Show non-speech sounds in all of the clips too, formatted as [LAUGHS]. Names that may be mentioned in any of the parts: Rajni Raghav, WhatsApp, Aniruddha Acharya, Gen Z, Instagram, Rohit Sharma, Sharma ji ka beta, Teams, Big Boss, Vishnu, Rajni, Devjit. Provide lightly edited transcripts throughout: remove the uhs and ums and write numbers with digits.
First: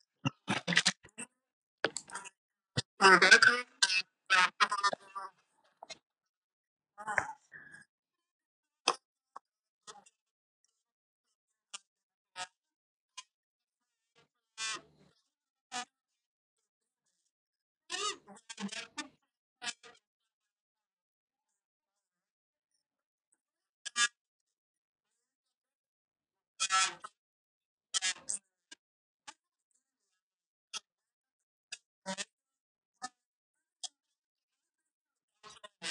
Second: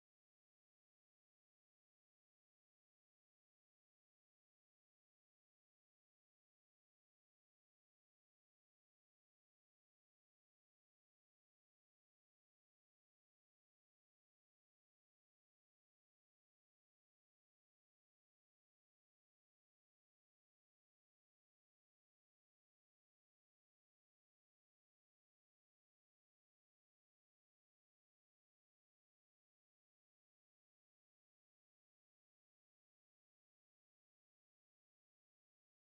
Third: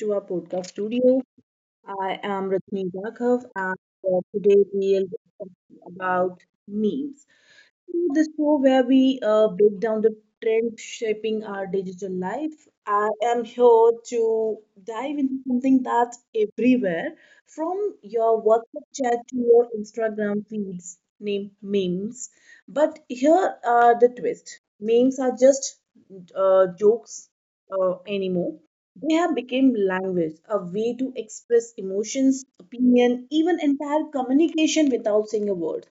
to our podcast studio. I am Rajni Yeah, Raghav and today we'll be talking about memes, the show where we break down the trends shaping our digital life. I am here to dive into something that's everywhere, from your WhatsApp chat to your Instagram feeds, named memes. But here are the twist memes are just jokes anymore. They have become language, a way to express emotions, opinion, even entire communication without saying a word.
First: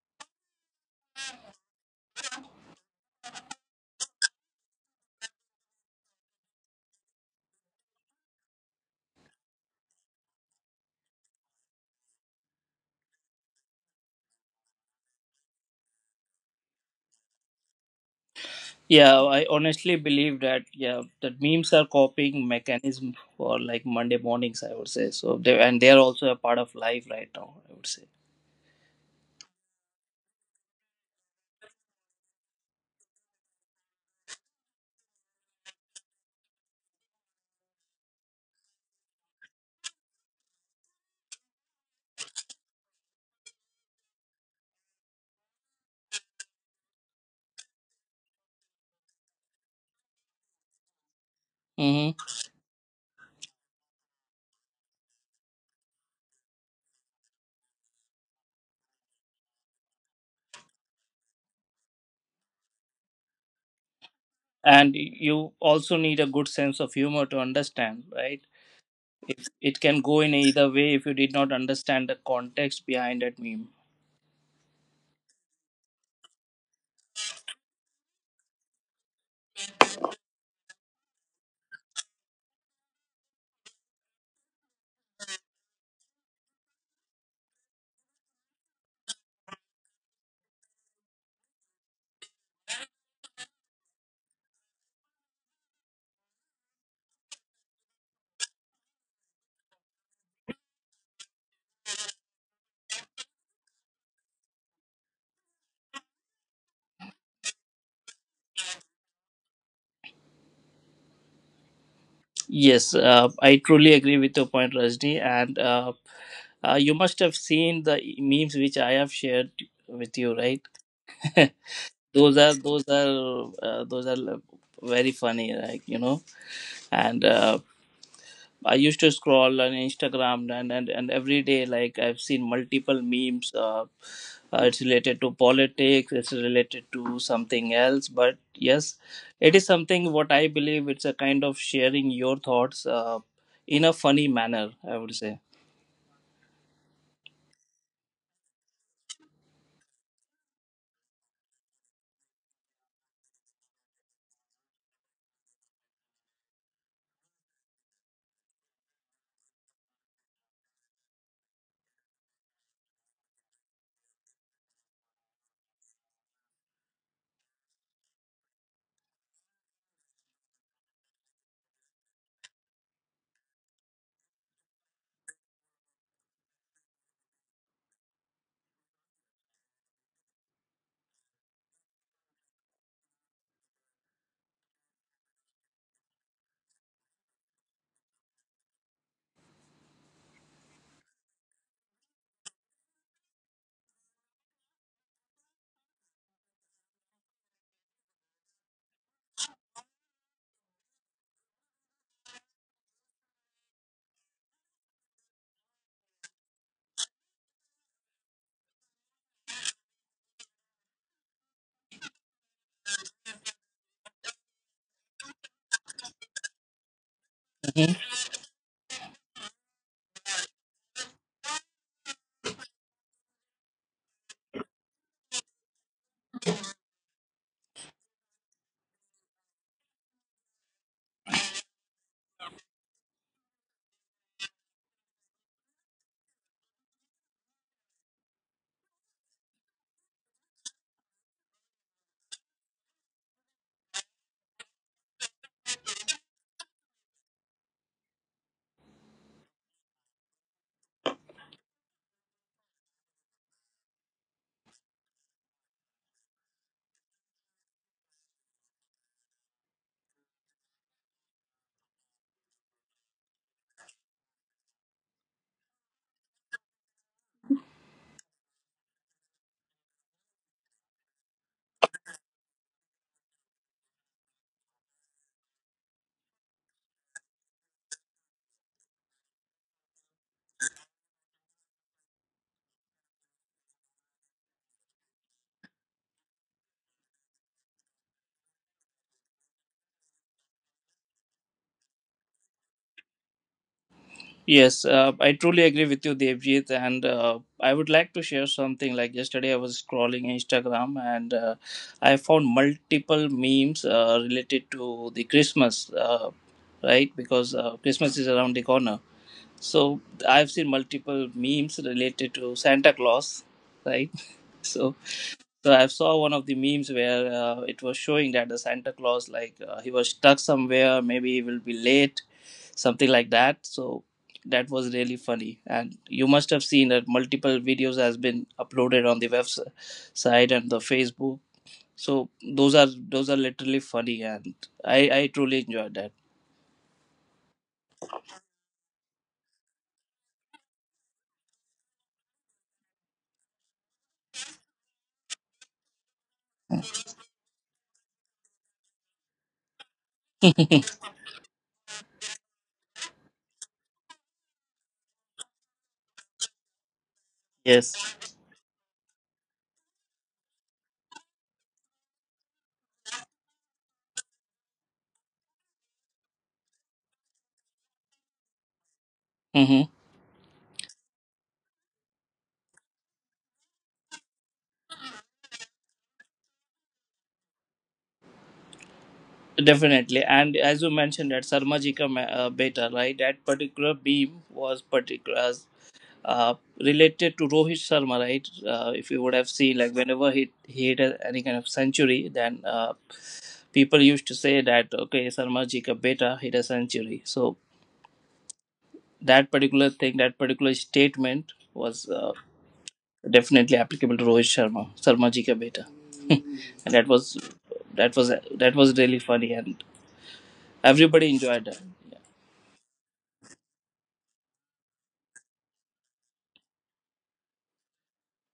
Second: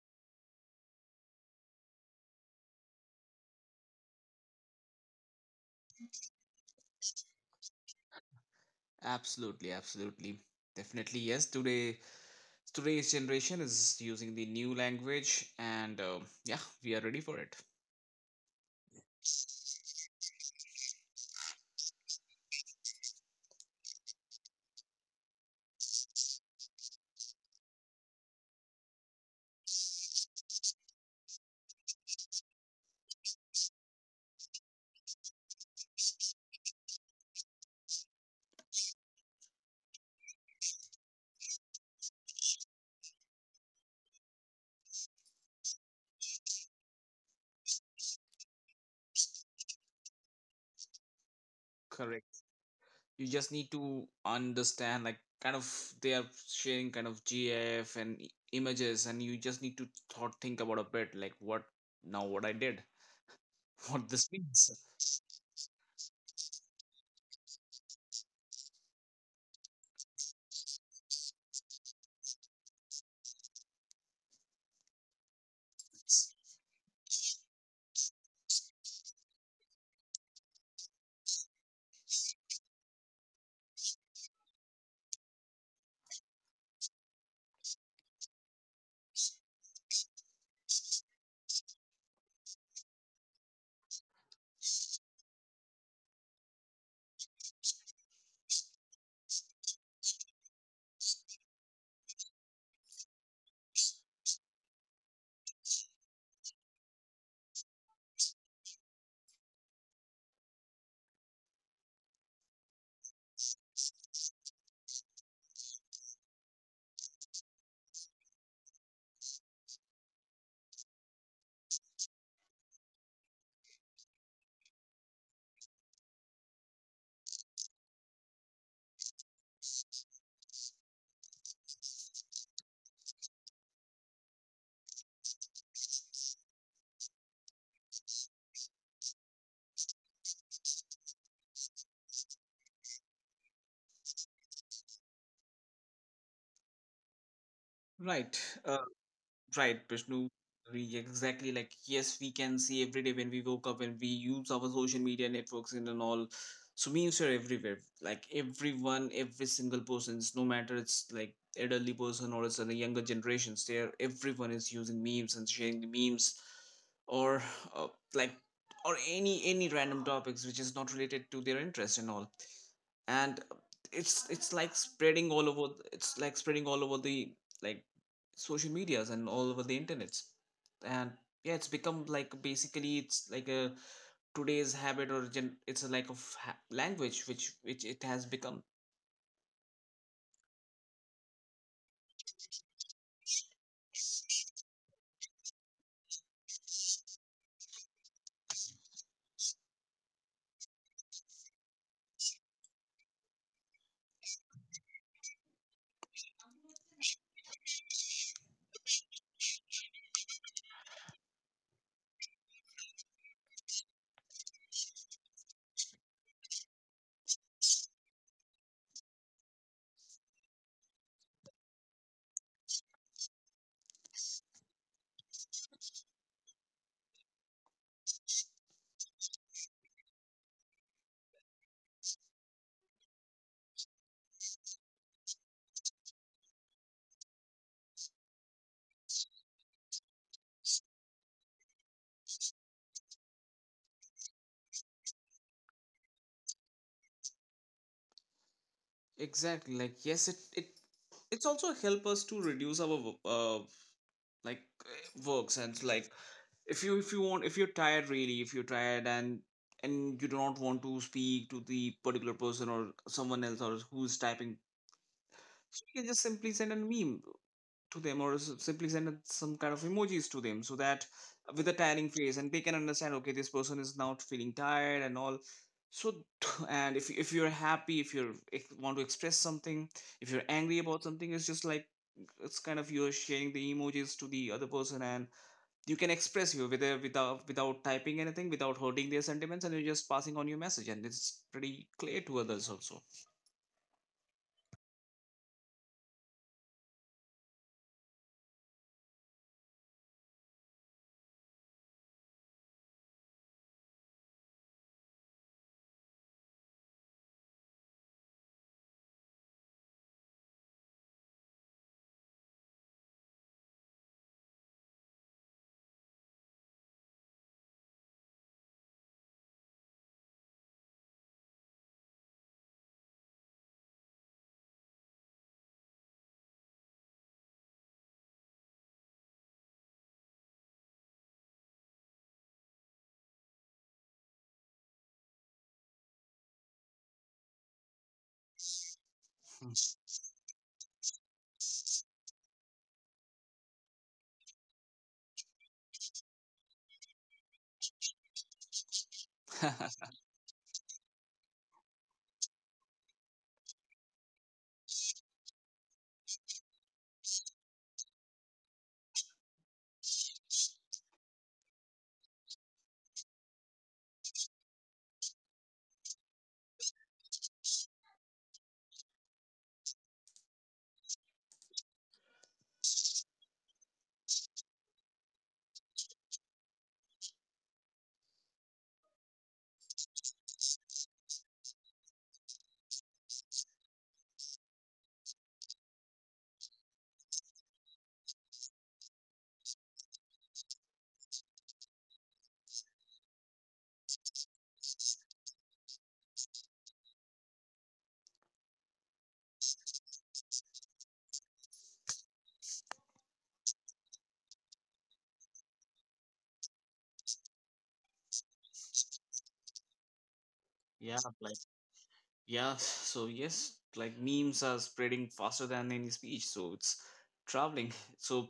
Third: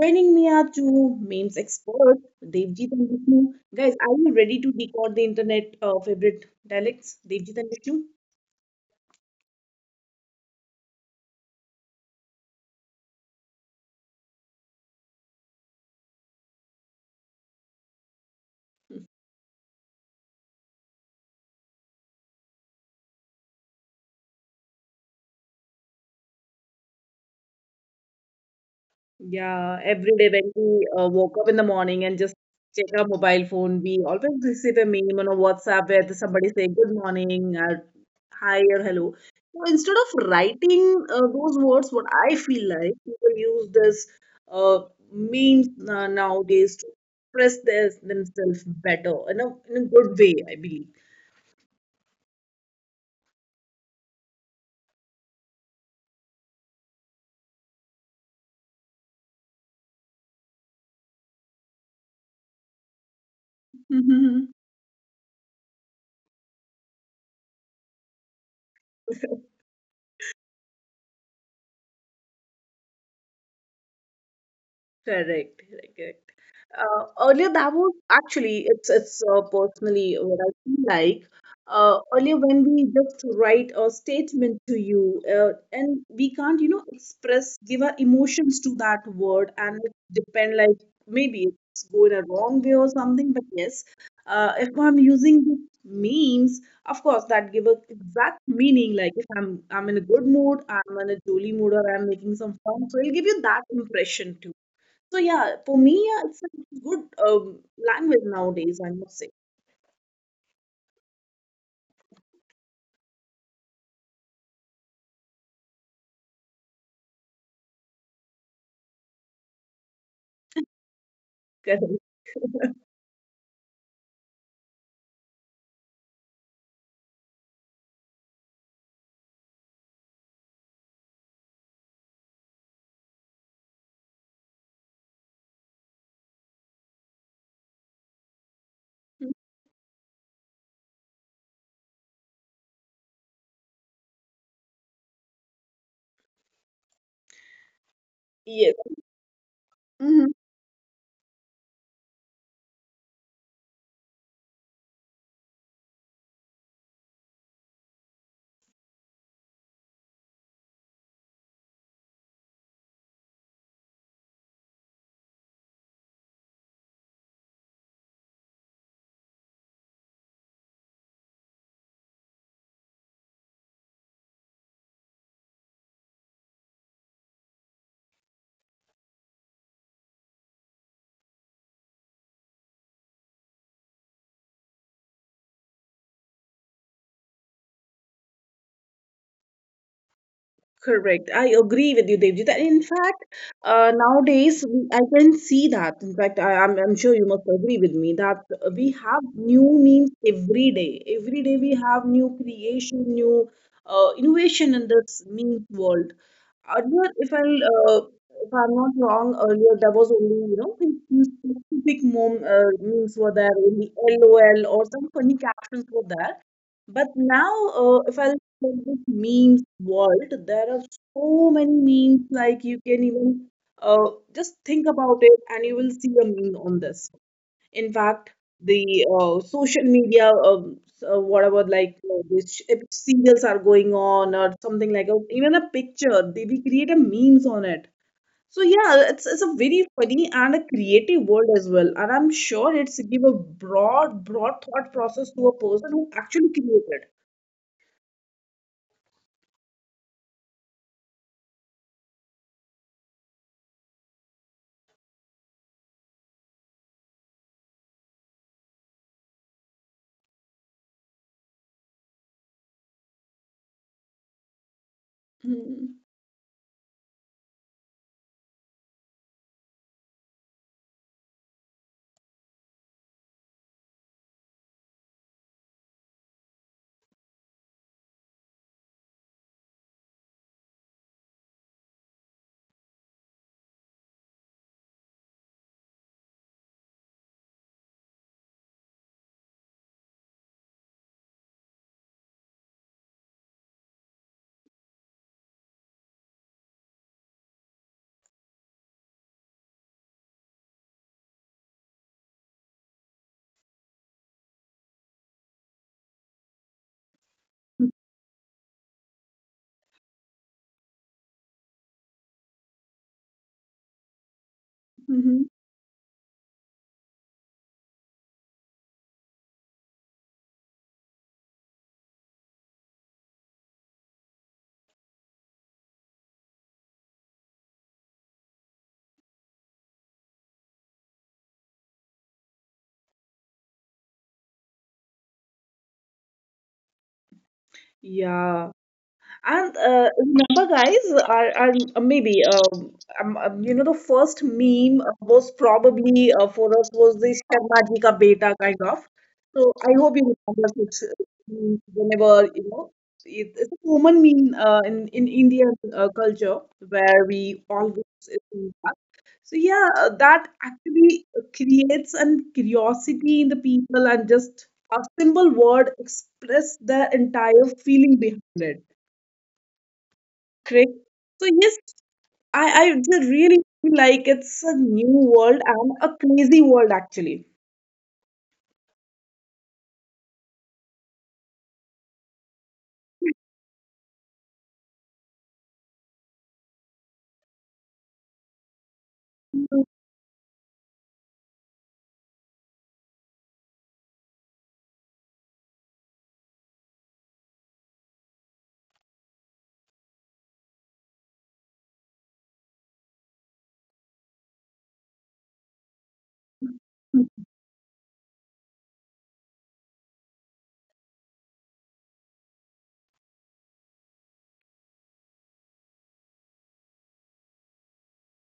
Joining me are two memes experts, Devjit and Vishnu. Guys, are you ready to decode the internet favorite dialects, Devjit and Vishnu? Absolutely, absolutely. Definitely, yes. Today's generation is using the new language, and yeah, we are ready for it. I honestly believe that memes are coping mechanism for, like, Monday mornings, I would say. So they are also a part of life right now, I would say. Yeah, every day when we woke up in the morning and just check our mobile phone, we always receive a meme on a WhatsApp where somebody say good morning or hi or hello. So instead of writing those words, what I feel like people use this uh, memes nowadays to express themselves better in in a good way, I believe. Hmm. Correct. You just need to understand, like, kind of they are sharing kind of GIF and images, and you just need to thought think about a bit, like what now, what I did, [LAUGHS] what this [LAUGHS] means. And you also need a good sense of humor to understand, right? It can go in either way if you did not understand the context behind that meme. Correct, correct, correct. Earlier, that was actually it's personally what I feel like. Earlier, when we just write a statement to you, and we can't, you know, express, give our emotions to that word, and it depend like maybe it's going a wrong way or something. But yes, if I'm using the memes, of course, that give a exact meaning. Like if I'm in a good mood, I'm in a jolly mood, or I'm making some fun, so it'll give you that impression too. So yeah, for me, yeah, it's a good language nowadays, I must say. Yes, I truly agree with your point, Rajni. And you must have seen the memes which I have shared with you, right? [LAUGHS] Those are very funny, like, and I used to scroll on Instagram, and every day, like, I've seen multiple memes, it's related to politics, it's related to something else, but yes, [LAUGHS] it is something what I believe it's a kind of sharing your thoughts in a funny manner, I would say. Right. Yes. uh, Right, Mhm. Prishnu. Exactly. Like, yes, we can see every day when we woke up and we use our social media networks and all. So memes are everywhere. Like everyone, every single persons, no matter it's like elderly person or it's in the younger generations, they are everyone is using memes and sharing the memes, or uh, like or any random topics which is not related to their interest and all. And it's like spreading all over. It's like spreading all over the like social medias and all over the internets and yeah it's become like basically it's like a today's habit or gen- it's a like of ha- language which it has become Correct. I agree with you, Devjit. And in fact, nowadays I can see that. In fact, I'm sure you must agree with me that we have new memes every day. Every day we have new creation, new innovation in this meme world. Earlier, if I'm not wrong, earlier there was only, you know, specific mom, memes were there, only LOL or some funny captions were there. But now, if I in this memes world, there are so many memes, like you can even uh, just think about it and you will see a meme on this. In fact, the social media, whatever, like which if serials are going on or something like that, even a picture, they create a memes on it. So yeah, it's a very funny and a creative world as well, and I'm sure it's give a broad, broad thought process to a person who actually created. exactly like yes it it's also help us to reduce our works and like if you want if you're tired really if you're tired and you do not want to speak to the particular person or someone else or who's typing so you can just simply send a meme to them or simply send some kind of emojis to them so that with a tiring face and they can understand okay this person is now feeling tired and all so [CLEARS THROAT] [TSK] and if you're happy if you want to express something if you're angry about something it's just like it's kind of you're sharing the emojis to the other person and you can express you without typing anything without hurting their sentiments and you're just passing on your message and it's pretty clear to others also Yes, I truly agree with you, Devjit. And I would like to share something. Like, yesterday, I was scrolling Instagram, and I found multiple memes related to the Christmas, right? Because Christmas is around the corner. So I've seen multiple memes related to Santa Claus, right? [LAUGHS] So Hmm. [LAUGHS] so I saw one of the memes where it was showing that the Santa Claus, like, he was stuck somewhere, maybe he will be late, something like that. So that was really funny, and you must have seen that multiple videos has been uploaded on the website and the Facebook. So those are literally funny, and I truly enjoyed that. Ja. And [LAUGHS] remember, guys, our, maybe you know, the first meme was probably for us was the Sharmajika beta kind of. So I hope you remember this meme. Whenever, you know, it's a common meme in Indian culture where we always Yes. see that. So yeah, that actually creates an curiosity in the people and just a simple word express their entire feeling behind it. Mm-hmm. Correct. So yes, I just really feel like it's a new world and a crazy world actually. Definitely. And as you mentioned, that Sarmajika beta, right? That particular beam was particular, uh, related to Rohit Sharma, right? If you would have seen, like, whenever he hit any kind of century, then people used to say that okay, Sharma ji ka beta hit a century. So that particular thing, that particular statement was definitely applicable to Rohit Sharma, Sharma ji ka beta, and that was that was really funny, and yeah, everybody like enjoyed that. yeah. So yes, like memes are spreading faster than any speech. So it's traveling. [LAUGHS] So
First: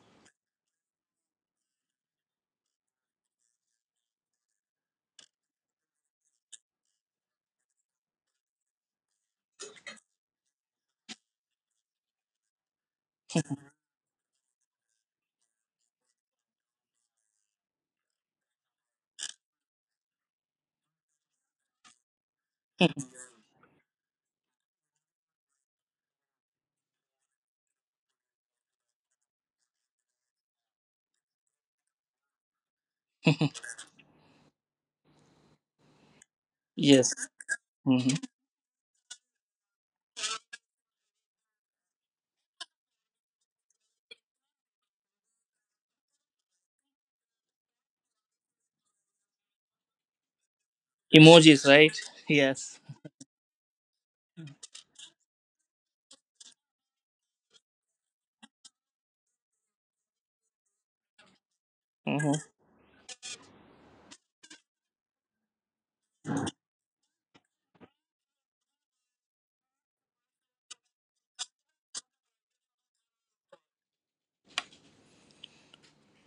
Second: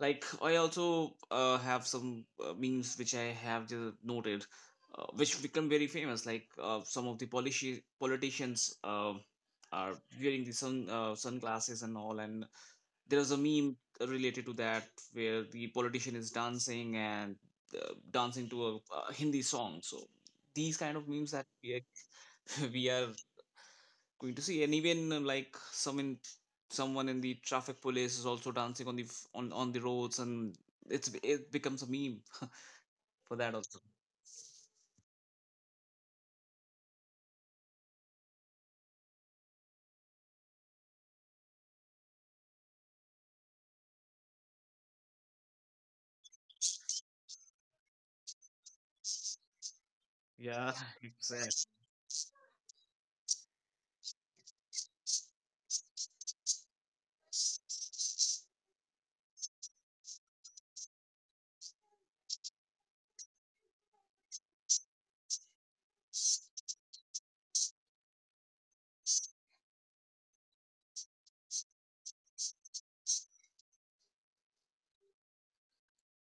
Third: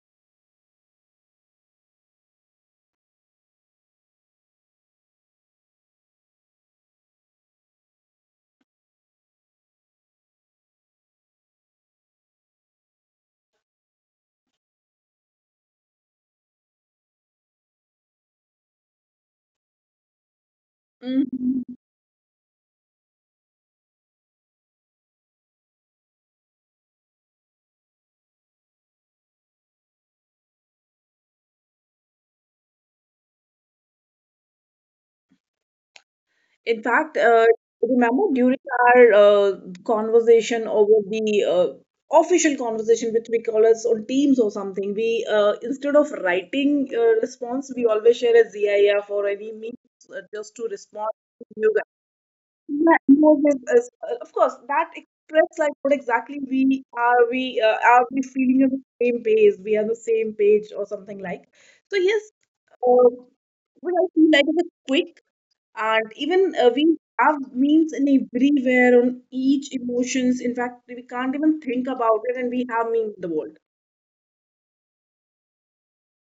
like I also have some memes which I have just noted, which become very famous. Like some of the politicians are wearing the sunglasses and all, and there's a meme related to that where the politician is dancing and dancing to a Hindi song. So these kind of memes that Mhm. we [LAUGHS] we are going to see and even like someone in the traffic police is also dancing on the on the roads and it becomes a meme [LAUGHS] for that also In Yes. fact, Hmm. remember during our conversation over the uh, official conversation, which we call us on Teams or something, we instead of writing response, we always share a GIF or any means just to Yeah, [LAUGHS] respond exactly. Emojis, to. right? Yes. Yeah, no, this is, of course, that express like what exactly we are we feeling on the same page? We are on the same page or something like. So yes, Mm-hmm. um, what I feel like is quick, and even we have memes in everywhere on each emotions. In fact, we can't even think about it, and we have memes in the world.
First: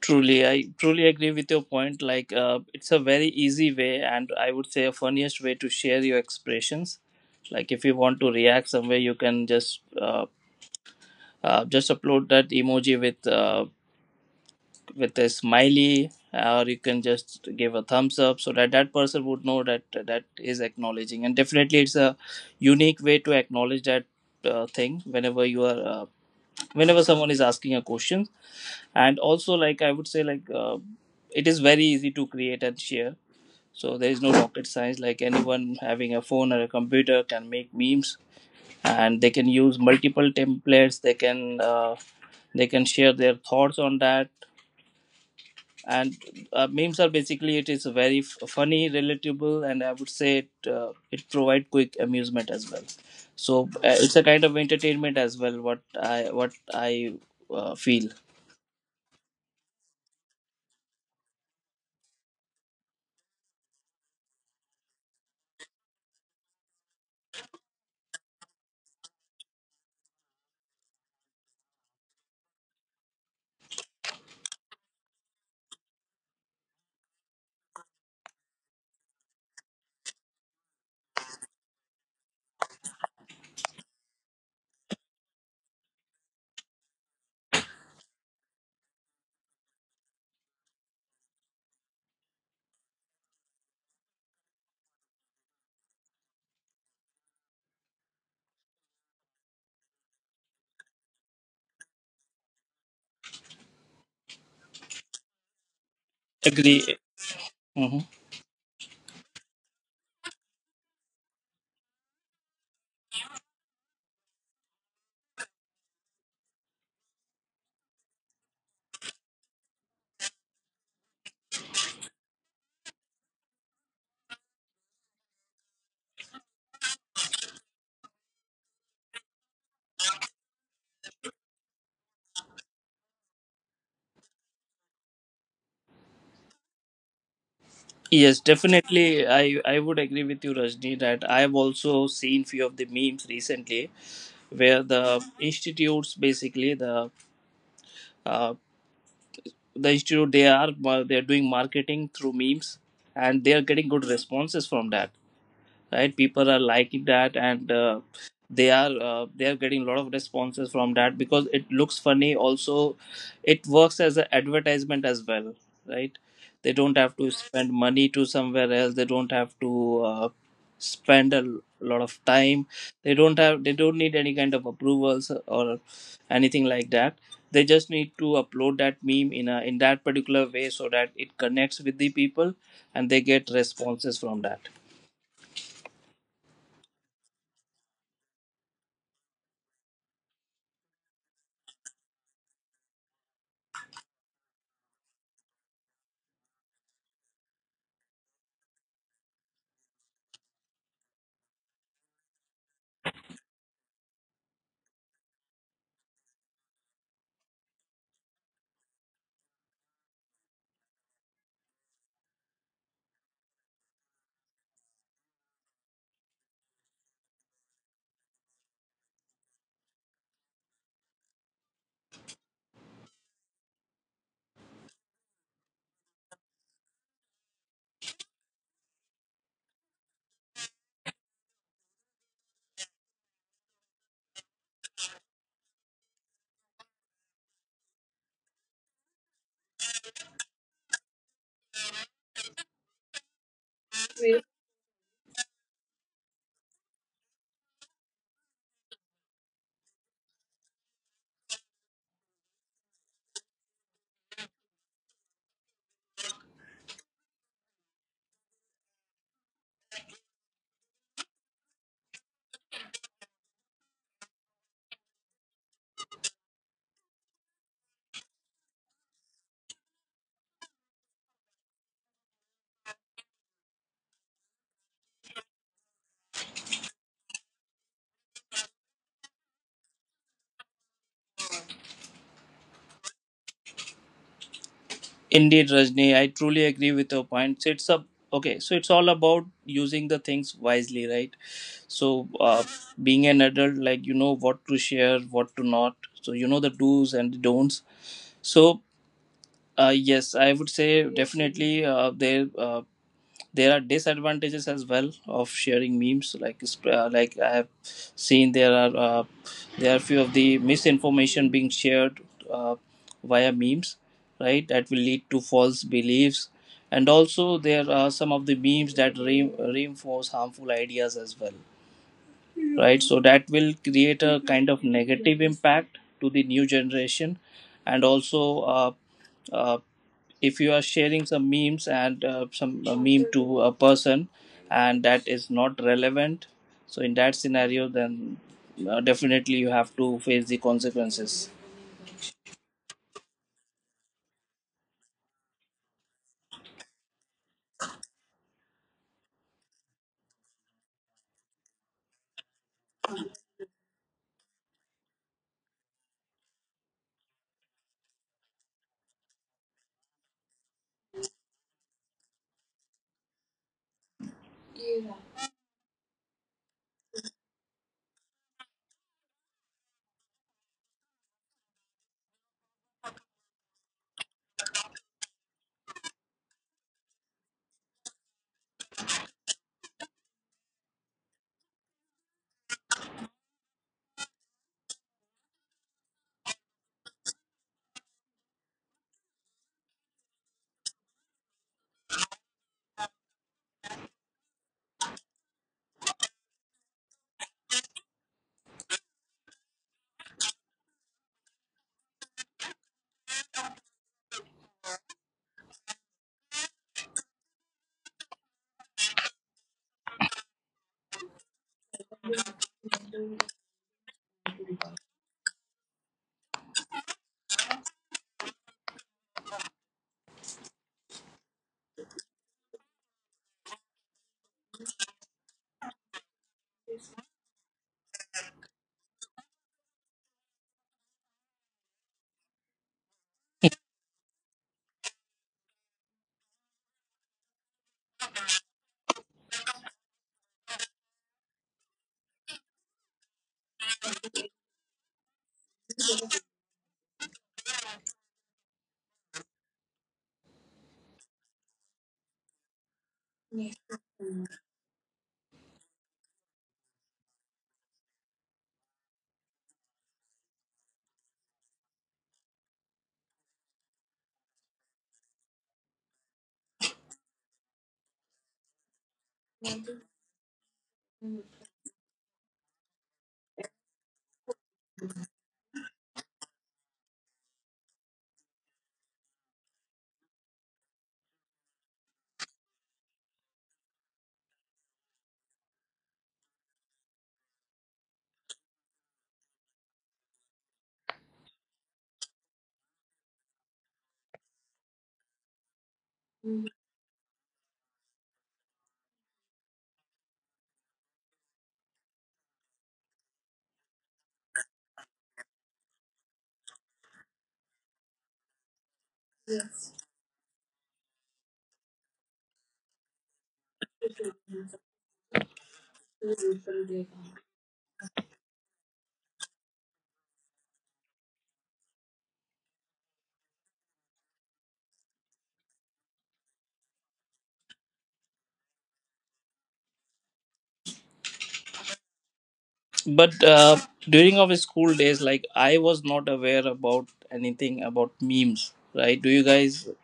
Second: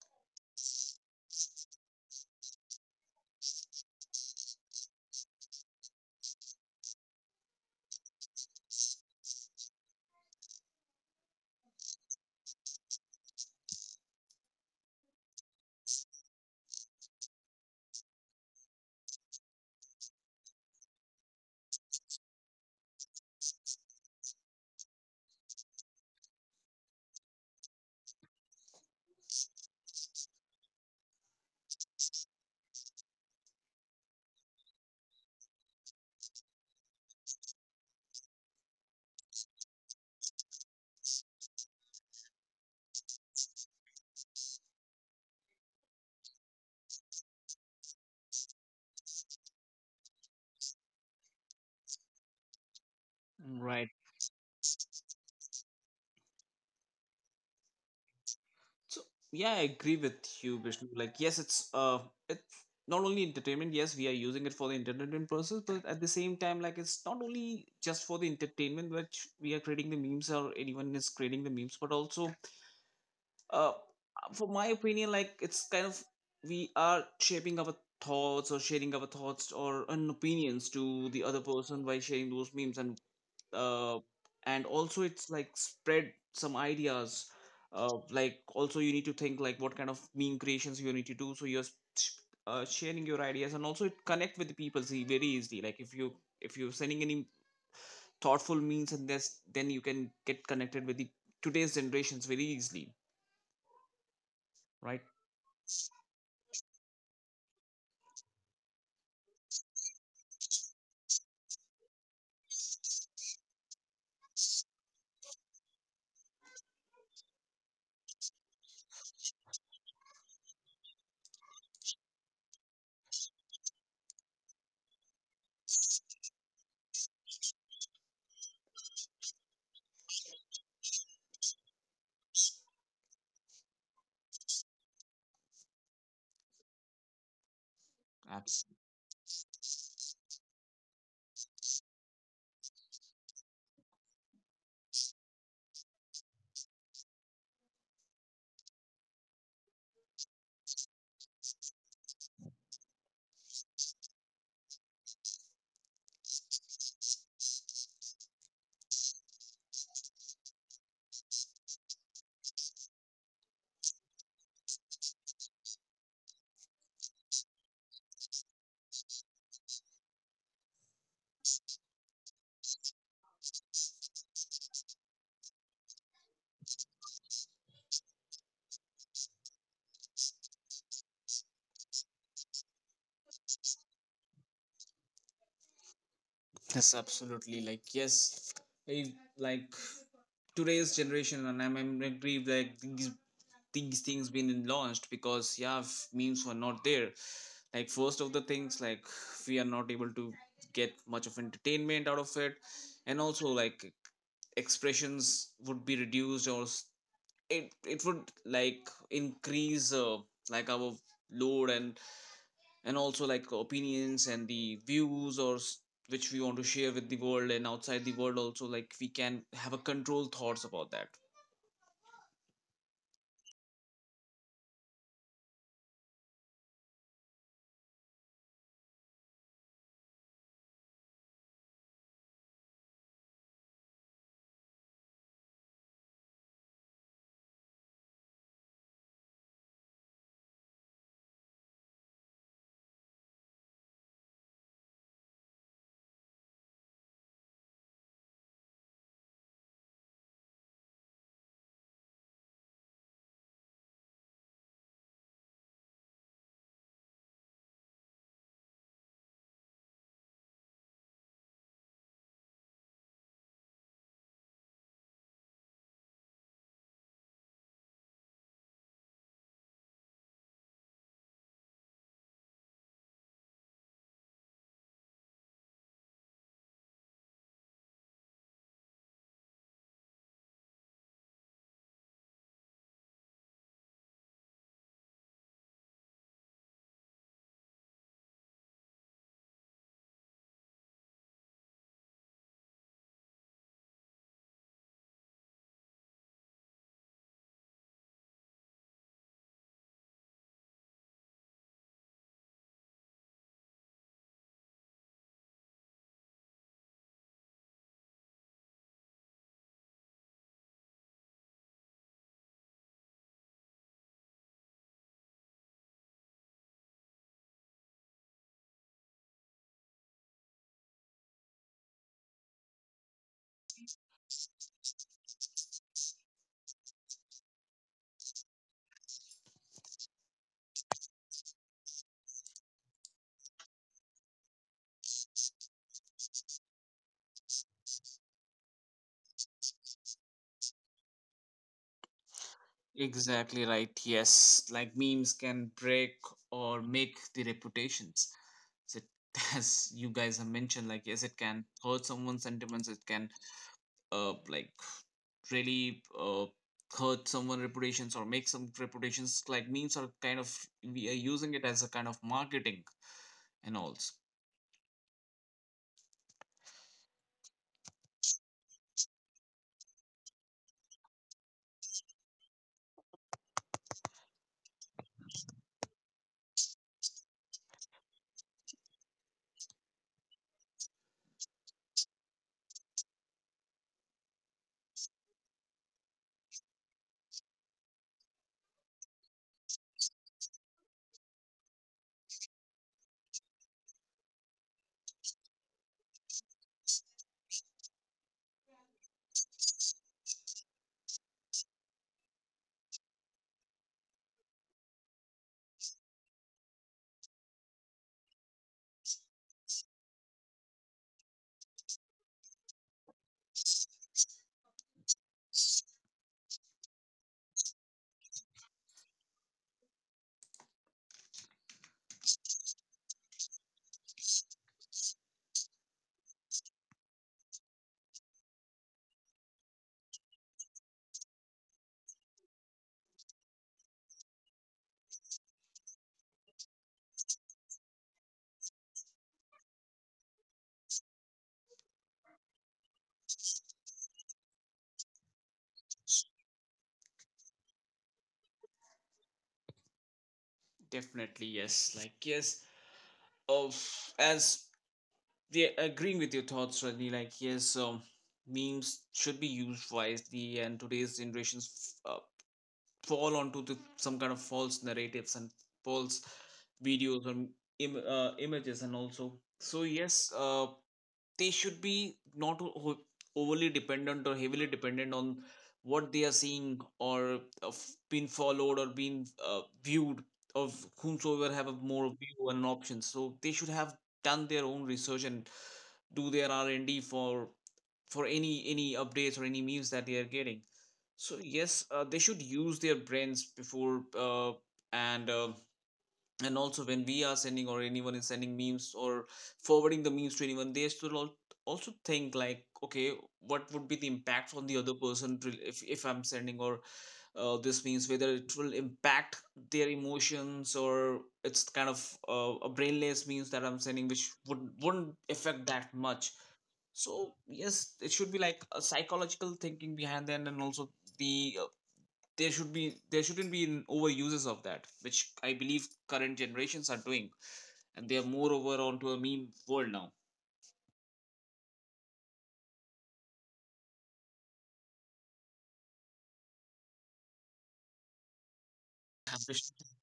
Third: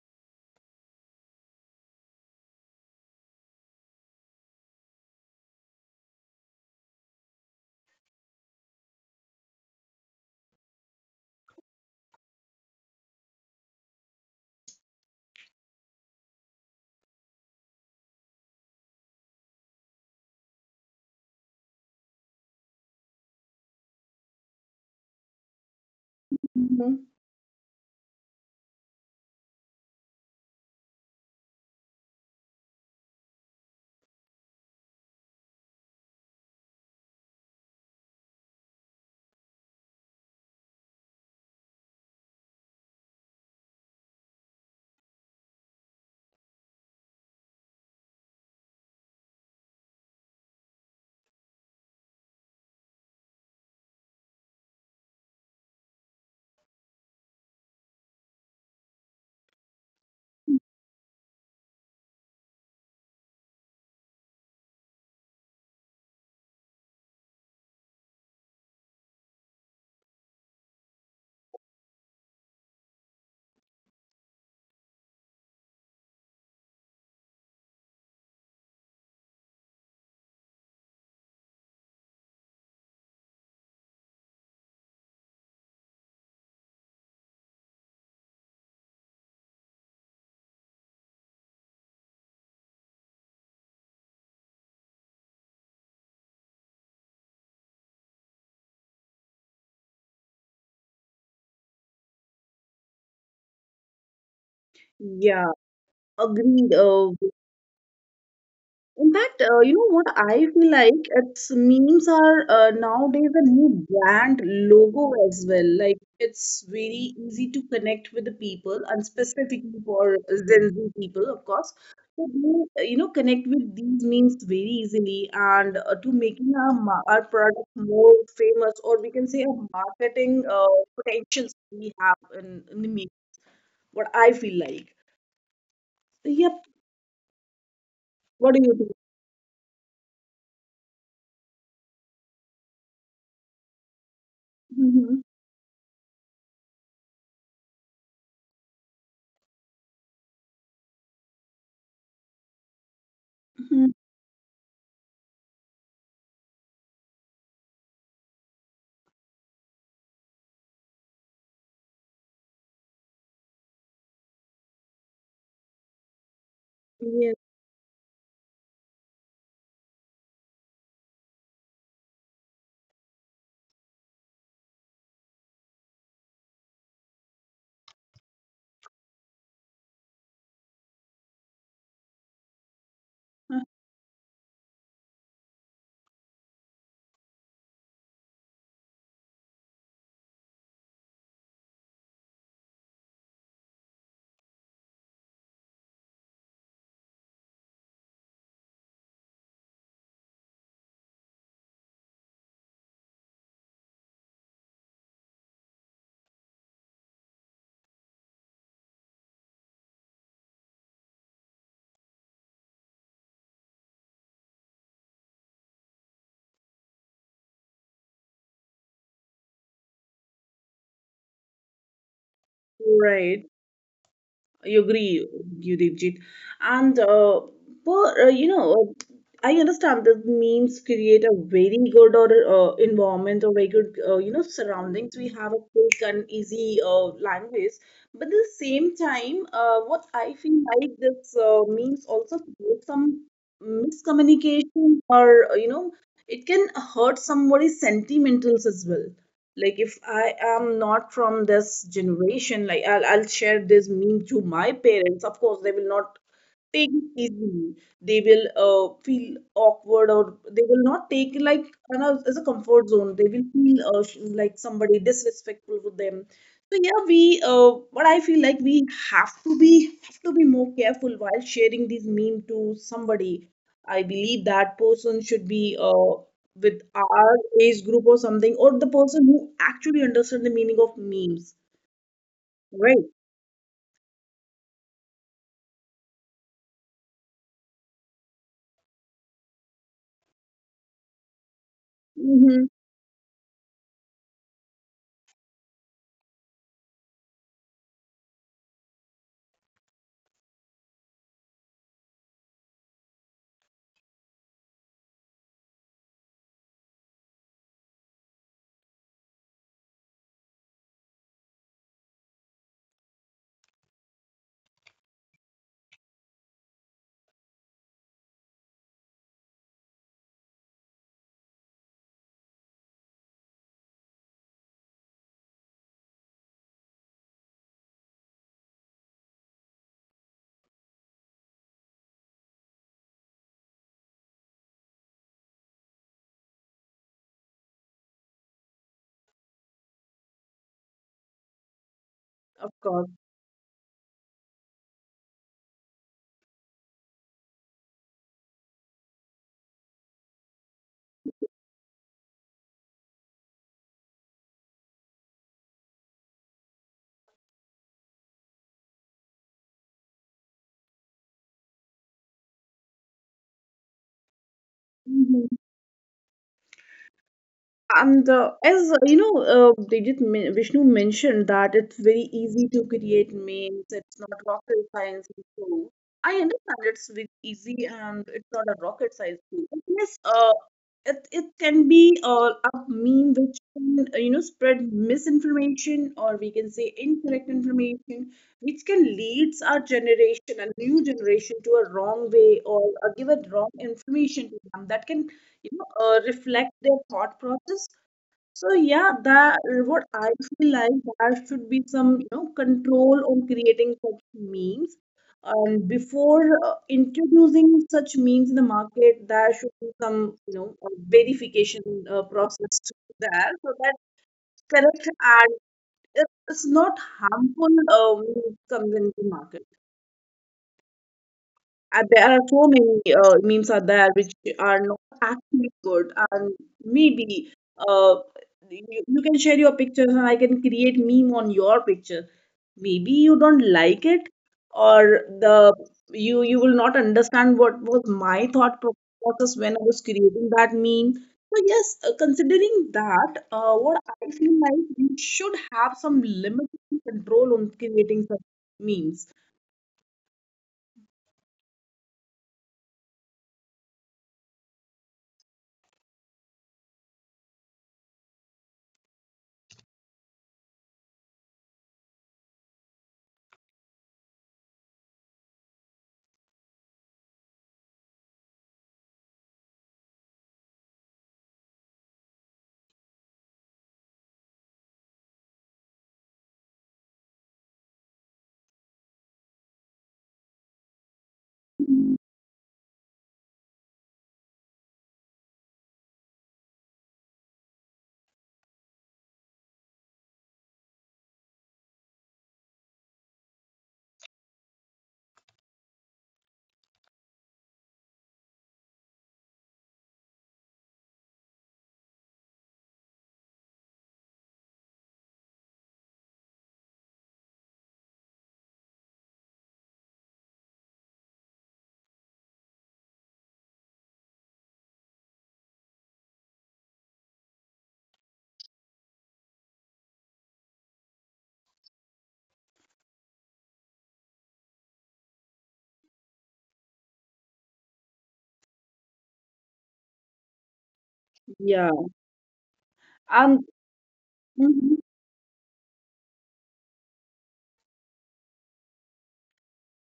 Truly, I truly agree with your point. Like, it's a very easy way, and I would say a funniest way to share your expressions. Like, if you want to react somewhere, you can just upload that emoji with a smiley, or you can just give a thumbs up, so that that person would know that that is acknowledging. And definitely, it's a unique way to acknowledge that thing whenever you are whenever Mhm. someone is asking a question. And also, like, I would say, like, it is very easy to create and share. So there is no rocket science, like, anyone having a phone or a computer can make memes, and they can use multiple templates, they can share their thoughts on that. And memes are basically, it is very funny, relatable, and I would say it, it provide quick amusement as well. So Right. It's a kind of entertainment as well, what I feel. So yeah, I agree with you, Vishnu. Like yes, it's not only entertainment. Yes, we are using it for the entertainment purposes, but at the same time, like it's not only just for the entertainment, which we are creating the memes or anyone is creating the memes, but also uh, for my opinion like it's kind of we are shaping our thoughts or sharing our thoughts or an opinions to the other person by sharing those memes uh, and also it's like spread some ideas like also you need to think like what kind of meme creations you need to do so sharing your ideas and also it connect with the people see very easily like if you if you're sending any thoughtful memes and this then you can get connected with the today's generations very easily right. Yeah, agreed. Agree. Mhm. In fact, you know what I feel like? It's memes are nowadays a new brand logo as well. Like it's very easy to connect with the people, and specifically for Gen Z people, of course. So they, you know, connect with these memes very easily, and to making our our product more famous, or we can say a marketing potentials we have in the meme. What I feel like. So, yep. Yes, What do you think? definitely. I would agree with you, Rajni, that I have also seen few of the memes recently where Hmm. the institutes, basically the uh, institute, they are doing marketing through memes, and they are getting Hmm. good responses from that, right? People are liking that, and they are getting a lot of responses from that, because it looks funny also. It works as an advertisement as well, right? They don't have to Yes. spend money to somewhere else, they don't have to spend a lot of time, they don't need any kind of approvals or anything like that. They just need to upload that meme in a, in that particular way so that it connects with the people, and they get responses from that. Yes, absolutely. Like, yes, like today's generation, and I'm agree. Like these things been launched because yeah, memes were not there. Like first of the things, like we are not able to get much of entertainment out of it, and also like expressions would be reduced or it would like increase like our load and also like opinions and the views which we want to share with the world and outside the world also like we can have a controlled thoughts about that. Right. I agree, Yudhijit. And you know, uh, I understand that memes create a very good or environment or very good, you know, surroundings. We have a quick and easy language, but at the same time, what I feel like this memes also create some miscommunication or, you know, it can hurt somebody's sentimentals as well. Like if I am not from this generation, like I'll share this meme to my parents, of course they will not take it easily. They will feel awkward or they will not take it like as a comfort zone. They will feel like somebody disrespectful with them. So yeah, we what I feel like we have to be more careful while sharing these meme to somebody. I believe that person should be with our age group or something, or the person who actually understands the meaning of memes, right? Indeed, Rajni, I truly agree with your points. It's a Okay, so it's all about using the things wisely, right? So, Mm-hmm. being an adult, like, you know what to share, what to not, so you know the do's and don'ts. So, yes, I would say definitely there. There are disadvantages as well of sharing memes, like like I have seen there are, there are few of the misinformation being shared uh, via memes, right, that will lead to false beliefs. And also, there are some of the memes that reinforce harmful ideas as well, right? So that will create a kind of negative impact to the new generation. And also, uh, if you are sharing some memes and some meme to a person, and that is not relevant, so in that scenario, then definitely you have to face the consequences. Of course. Exactly, right, yes, like memes can break or make the reputations. So it, [LAUGHS] as you guys have mentioned, like yes, it can hurt someone's sentiments, it can like really hurt someone reputations or make some reputations. Like memes are kind of we are using it as a kind of marketing and all. And as you know, Digit Vishnu mentioned that it's very easy to create memes. It's not rocket science. And so I understand it's very easy and it's not a rocket science thing. But yes, it it can be a meme which can, you know, spread misinformation, or we can say incorrect information, which can leads our generation, a new generation, to a wrong way or give a wrong information to them that can, you know, reflect their thought process. So yeah, that what I feel like, there should be some, you know, control on creating such memes, and before introducing such memes in the market, there should be some, you know, verification process there so that correct, and it's not harmful comes into market. There are so many memes are there which are not actually good, and maybe uh, you, you can share your pictures, and I can create meme on your picture. Maybe you don't like it, or the you will not understand what was my process when I was creating that meme. So yes, considering that, what I feel like we should have some limit and control on creating such memes. Definitely, yes. Like, yes, of as yeah, agreeing with your thoughts, Rajni, like, yes, memes should be used wisely, and today's generations fall onto the, some kind of false narratives and false videos and images, and also, so yes, they should be not o- overly dependent or heavily dependent on what they are seeing or of being followed or being viewed of whomsoever have a more view and options, so they should have done their own research and do their r&d for any updates or any memes that they are getting. So yes, they should use their brains before and uh, and also when we are sending or anyone is sending memes or forwarding the memes to anyone, they also think like, okay, what would be the impact on the other person if I'm sending or this means whether it will impact their emotions or it's kind of a brainless means that I'm sending which wouldn't affect that much. So yes, it should be like a psychological thinking behind that, and also the uh, there shouldn't be an overuses of that, which I believe current generations are doing, and they are more over onto a meme world now. Yeah, But and during our school mm-hmm. days, like, I was not aware about anything about memes, right? Do you guys [LAUGHS]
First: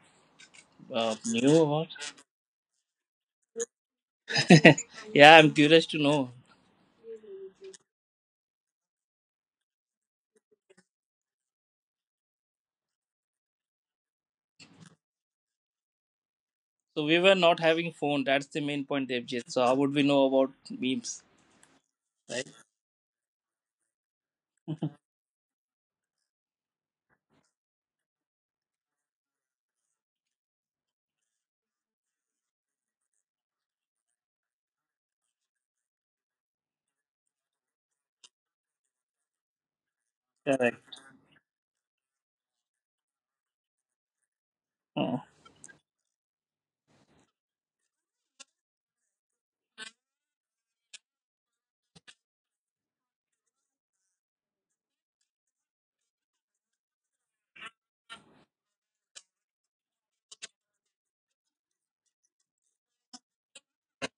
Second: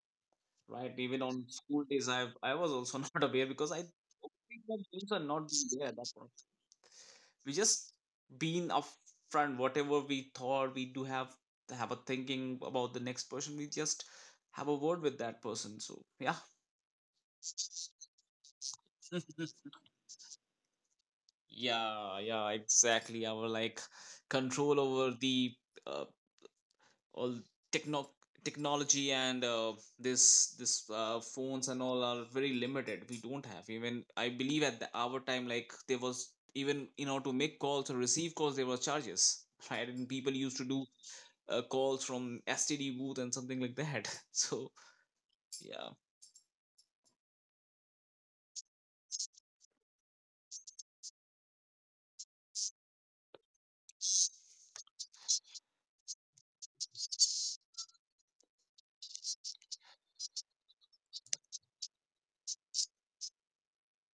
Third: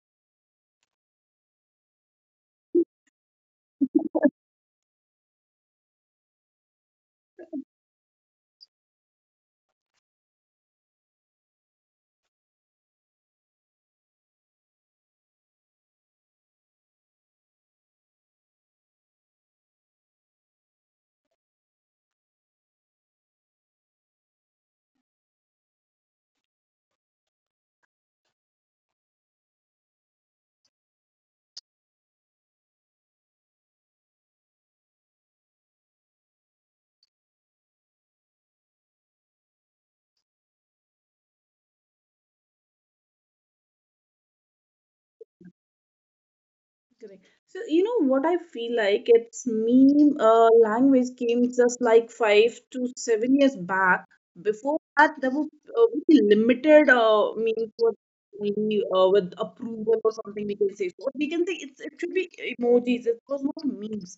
Right, even on knew school about? days I was also [LAUGHS] not aware, because I don't think that memes are Yeah, not I'm being curious there, to that's all. know. We just been upfront whatever we thought, we do have a thinking about the next person, we just have a word with that person, so yeah. So we were not having phone, that's the main point, FJ. So [LAUGHS] how would we know about memes? yeah Right. yeah exactly, our like control over the uh, all techno technology and this phones and all are very limited. We don't have even, I believe at the our time, like there was, even you know, to make calls or receive calls, there were charges. [LAUGHS] Right, and people used to do Correct. Calls from std booth and something like that. [LAUGHS] So Oh. yeah, Correct. So you know what I feel like? It's meme language came just like five to seven years back. Before that, there were very limited memes were only, with approval or something we can say. So we can say it's it should be emojis. It was not memes.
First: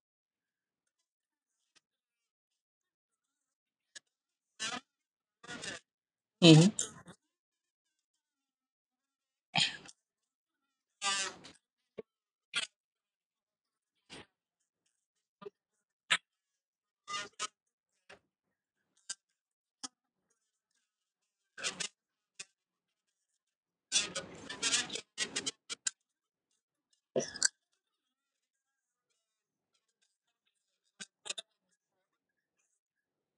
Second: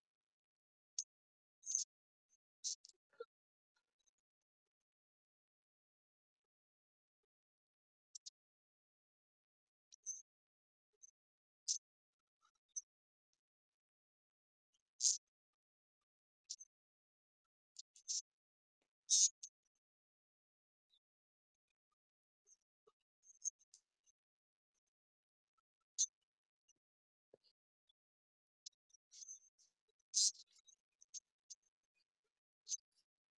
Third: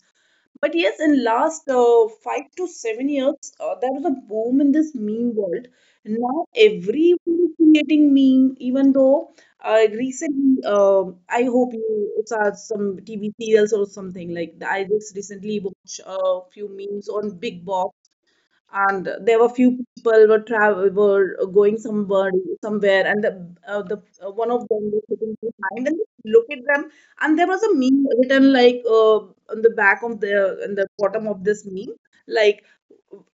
But yes, in last five to seven years, there was a boom in this meme world. Now everyone is creating meme, even though uh, recently, uh, I hope you saw some TV serials or something like that. I just recently watched a few memes on Big Boss, and there were few people were travel were going somewhere, and the one of them was sitting behind and look at them, and there was a meme written like on the back of the in the bottom of this meme like,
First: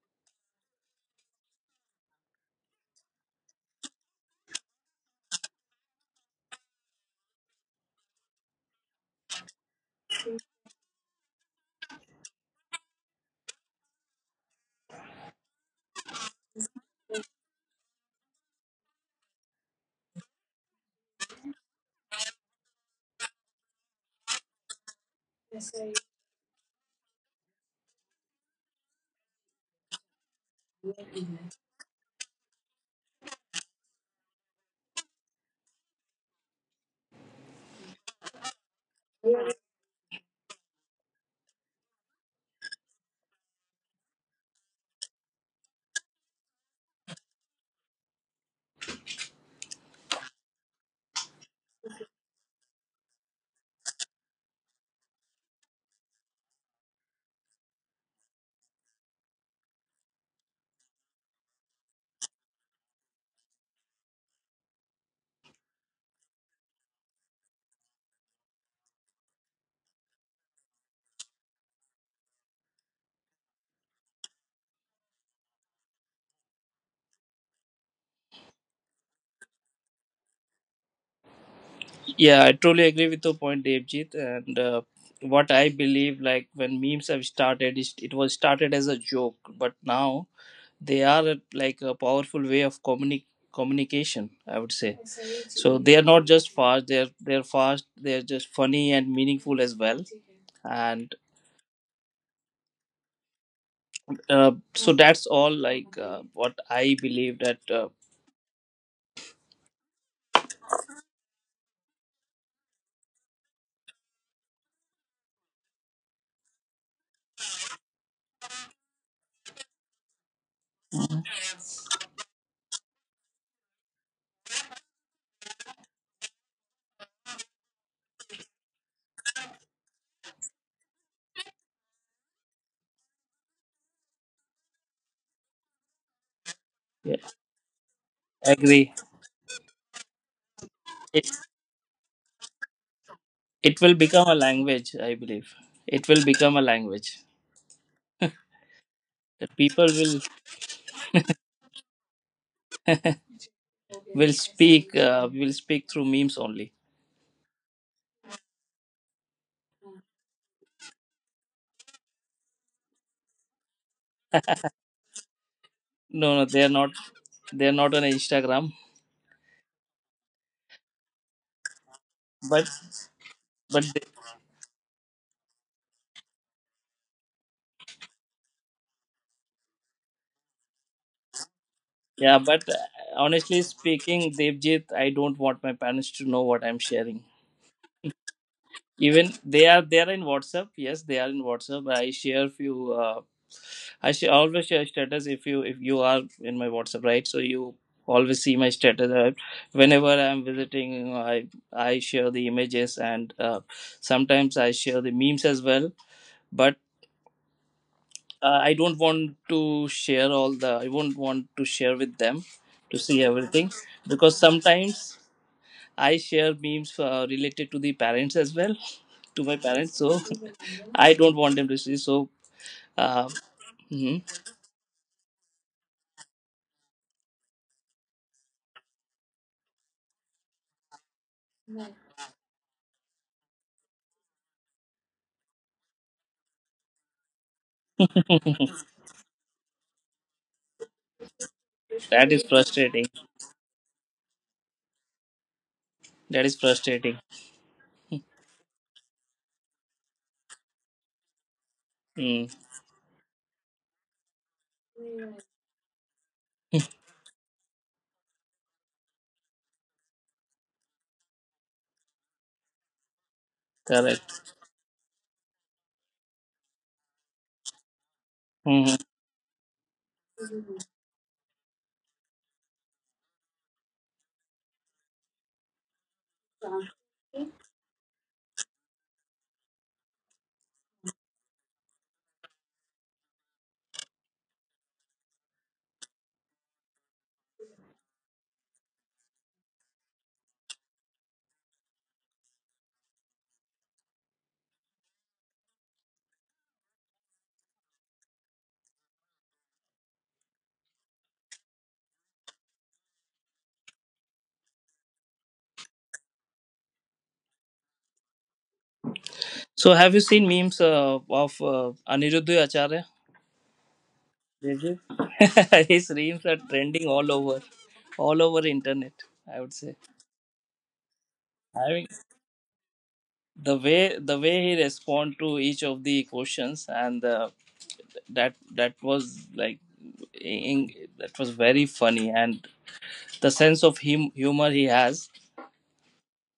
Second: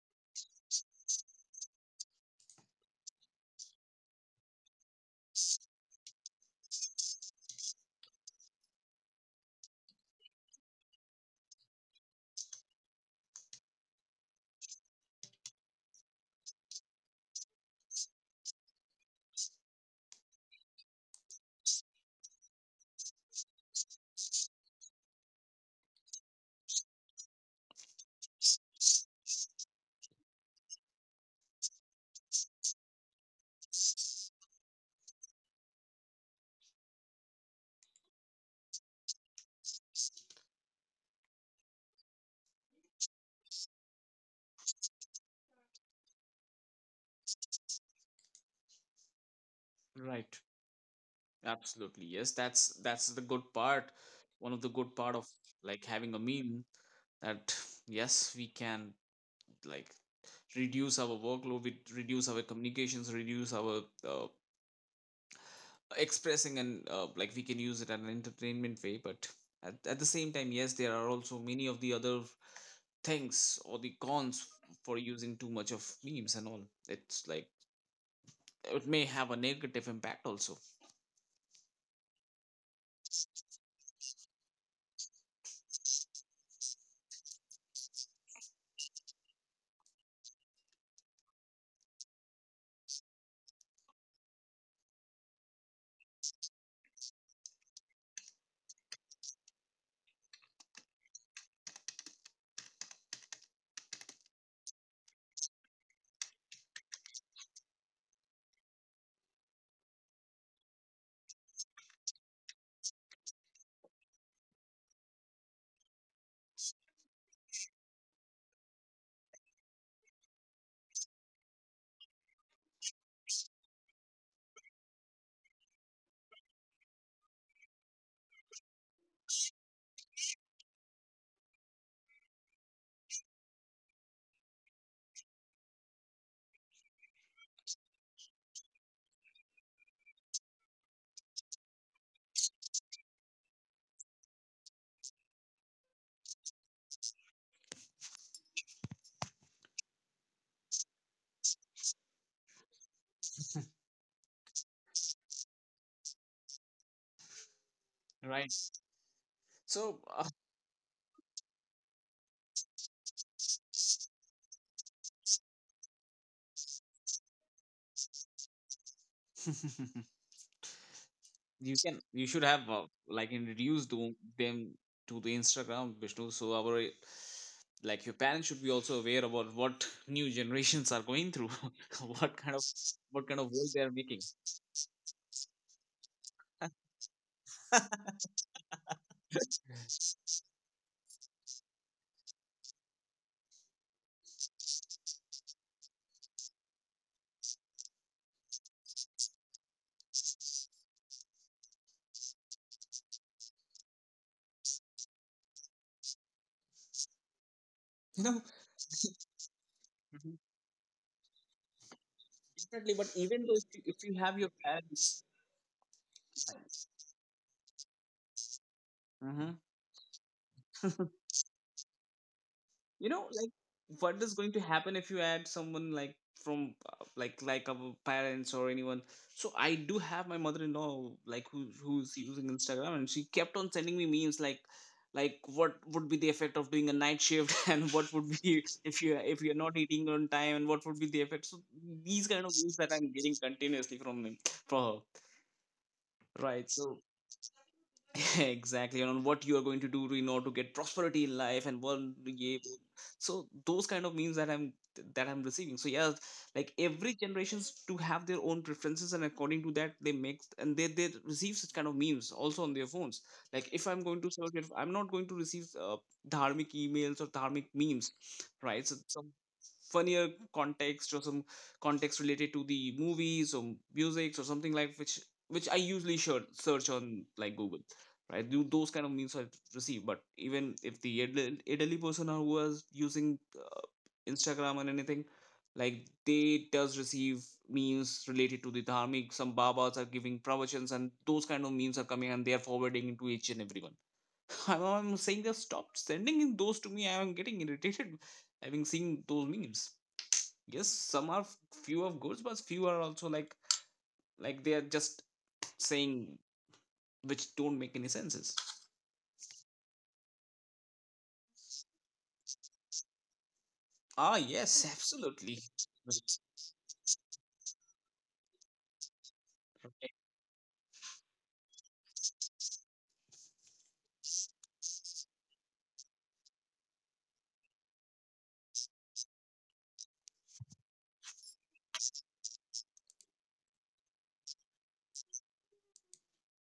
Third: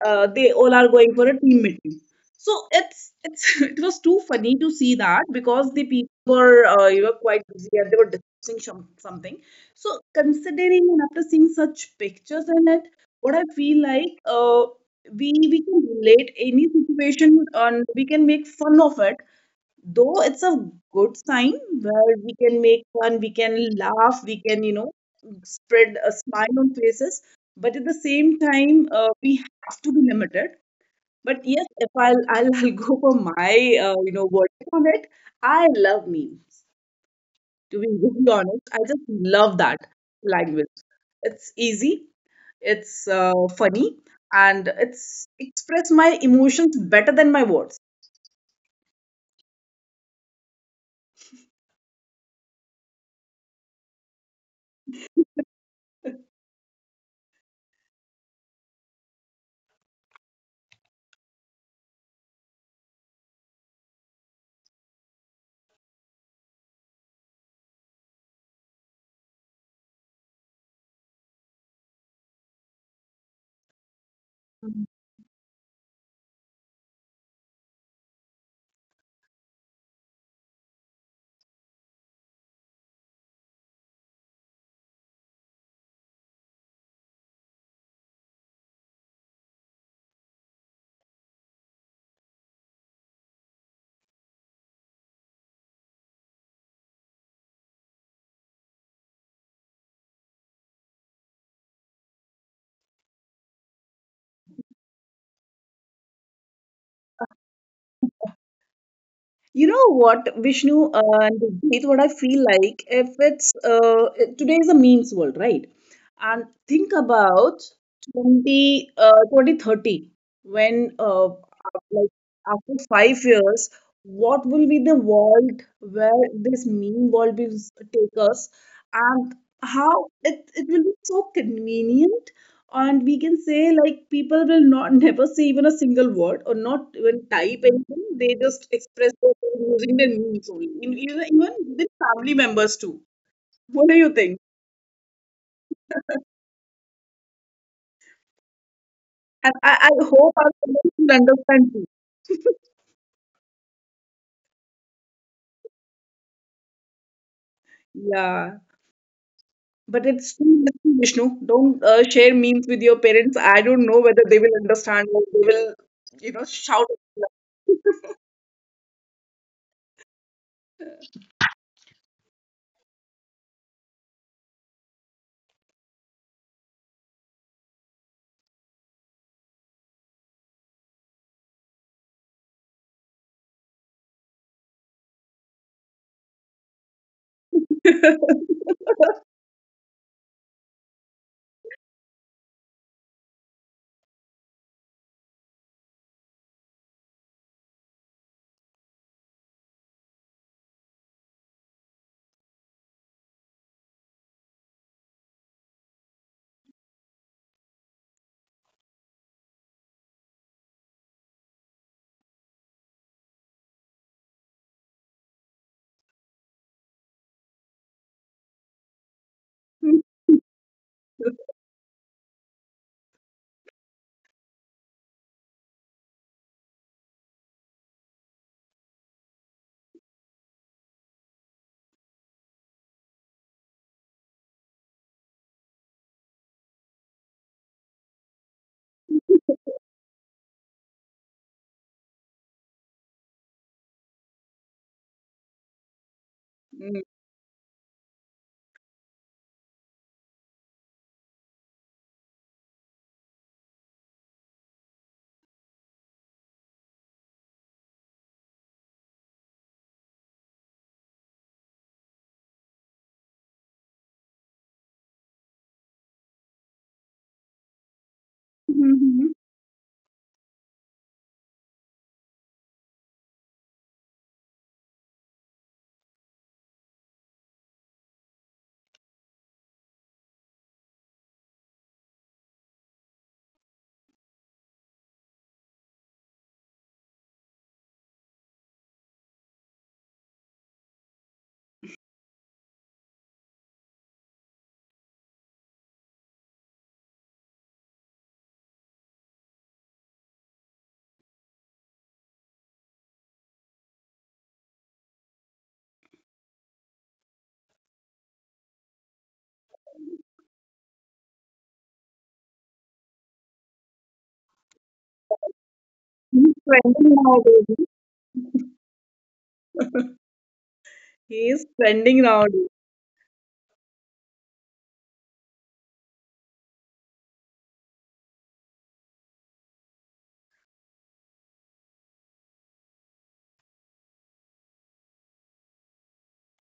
they all are going for a team meeting. So it's [LAUGHS] it was too funny to see that, because the people were, you know, quite busy and they were discussing something. So considering and after seeing such pictures in it, what I feel like we can relate any situation and we can make fun of it, though it's a good sign where we can make fun, we can laugh, we can, you know, spread a smile on faces. But at the same time, we have to be limited. But yes, if I'll, I'll, [LAUGHS] I'll go for my, you know, verdict on it, I love memes. To be really honest, I just love that language. It's easy, it's funny, and it's express my emotions better than my words. right, absolutely yes, that's the good part, one of the good part of like having a meal, that yes, we can like reduce our workload, we reduce our communications, reduce our uh, expressing and like we can use it as an entertainment way, but at the same time yes, there are also many of the other things or the cons for using too much of memes and all. It's like it may have a negative impact also. Yeah, I truly agree with your point, Devjit. And what I believe, like, when memes have started, it was started as a joke, but now they are like a powerful way of communication, I would say. So they are not just fast; they're fast. They're just funny and meaningful as well. And so that's all. Like, what I believe that. You know what, Vishnu and Jeet, what I feel like, if it's today is a memes world, right? And think about 20, uh, 2030 when, like after five years, what will be the world where this meme world will take us, and how it will be so convenient, and we can say like people will not [LAUGHS] never say even a single word or not Yeah, even type anything, they just agree. express their feeling using their memes only. Even It even with family members too. it What will do you become a think? language, I believe. It will become a language And that people I will hope our audience will understand too. will speak uh, will speak through memes only. Yeah, Right. So but it's too risky, Vishnu, don't share memes with your parents. I don't know whether they will understand or they will, you No, know, no, they are shout not. at They are not on Instagram. [LAUGHS] you can, you should have But like but introduced they- to them to the instagram, Vishnu, so our like your parents should be also aware about what new generations are going through. [LAUGHS] What yeah, kind of, but what kind of honestly world they are making. speaking, Devjit, I don't want my parents to know what I'm sharing. Even they are in WhatsApp. Yes, they are in WhatsApp. I share few. Always share status if you are in my WhatsApp, right? So you always see my status. Whenever I'm visiting, I share the images, and sometimes I share the memes as well, but You know. I don't want to share Mhm. all the, I won't want to share with them Definitely, to but see even though everything, if you because have your sometimes parents. I share memes related to the parents as well, to my Mhm. parents, you. so I don't want them to see. So You know, uh, like mhm. what is going to happen if you add someone like from like our parents or anyone, so I do have my mother-in-law, like who, who's using instagram, and she kept on sending me memes like what would be the effect of doing a night shift [LAUGHS] and what would be if you if you're not eating on time and what would be the effect. So these That kind is of memes that frustrating. I'm getting continuously from him, for her. That is Right, so [LAUGHS] Mm. frustrating. [LAUGHS] exactly, and on what you are going to do to in order to get prosperity in life and one, Mm. yeah. So those kind of means that I'm receiving, so yeah, like every generations to have their own preferences, and according to that they make and they receive such kind of memes also on their phones. Like if I'm going to search, Correct. if I'm not going to receive dharmic emails or dharmic memes, right, so Mhm. some Mhm. funnier context or some context related to the movies or music or something like, which I usually should search on like google, right? Those kind of meals are received. But even if the elderly person who was using Instagram and anything, like they does receive memes related to the dharmic. Some babas are giving pravachans, and those kind of memes are coming, and they are forwarding into each and everyone. [LAUGHS] I'm saying that stop sending in those to me. I am getting irritated having seen those memes. Yes, some are few of goods, but few are also like they are just saying which don't make any sense. So, have you seen memes of Aniruddha Acharya? Ah, yes, Did you? absolutely. [LAUGHS] His memes He's are trending trending all over, nowadays. all over internet, I would say. He is I mean, trending nowadays. the way, he respond to each of the questions, and that was like, in, that was very funny. And the sense of humor he has,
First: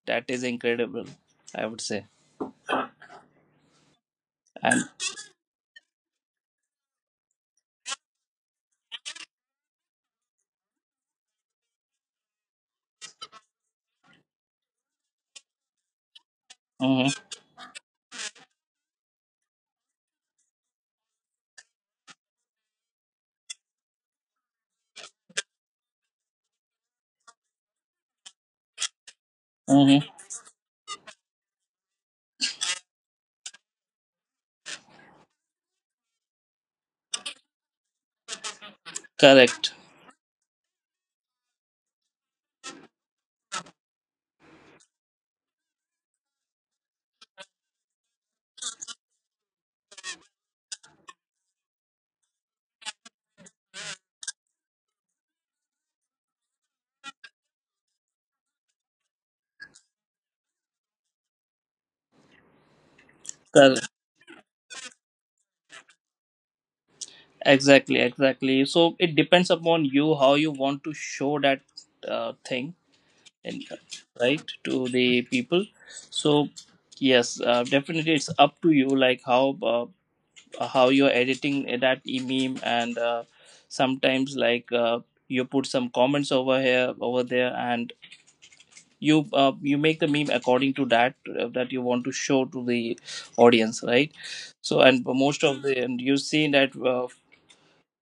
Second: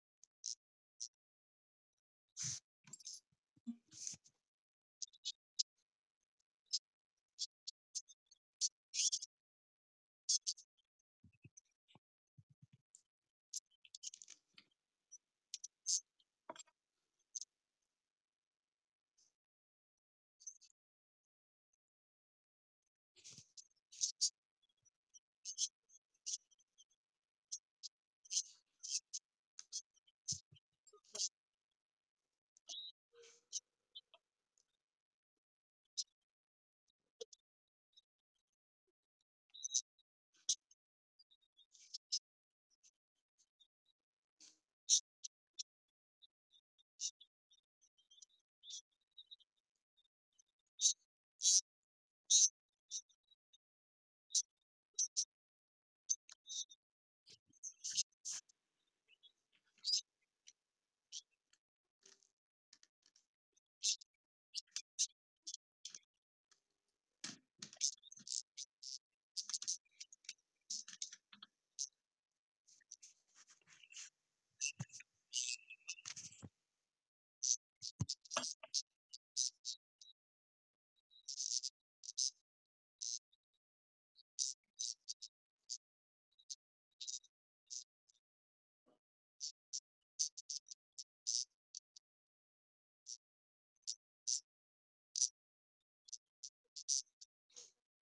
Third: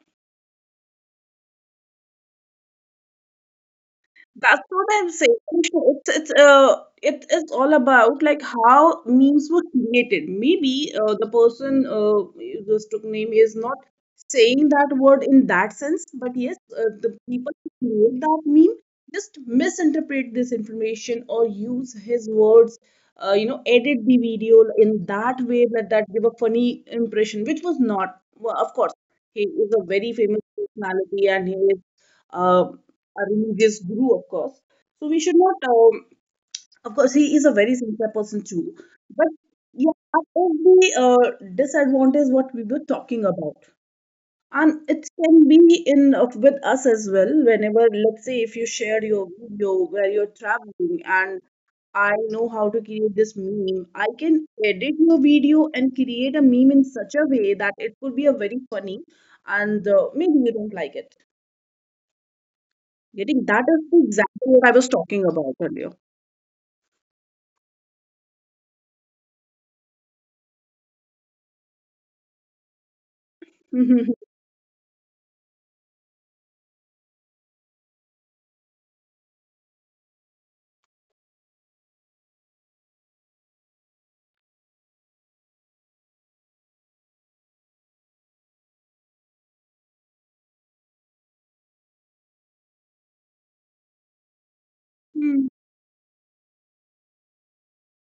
that is incredible, I would say. That's And what I'm saying. It's it is all about like how memes were created. Maybe the person you just took name is not saying that word in that sense, but yes, hmm. the people who create that meme just misinterpret this information or use his words. You know, edit the video in that way that that give a funny impression, which was not. Well, of course, he is a Hmm. very famous personality and he is. Uh, a religious guru, of course. So we should not, of course, he is a very sincere person too. But Correct. yeah, that is the disadvantage what we were talking about. And it can be in with us as well. Whenever, let's say, if you share your video where you're traveling, and I know how to create this meme. I can edit your video and create a meme in such a way that it could be a very funny, and maybe you don't like it. Getting that is Correct. exactly what I was talking about earlier. Exactly, exactly, so it depends upon you how you want to show that thing, in, Mhm. right, to the people. So yes, definitely it's up to you, like, how you're editing that meme. And sometimes, like, you put some comments over here, over there, and you make the meme according to that that you want to show to the audience, right? So, and most Mhm. of the, and you see that uh,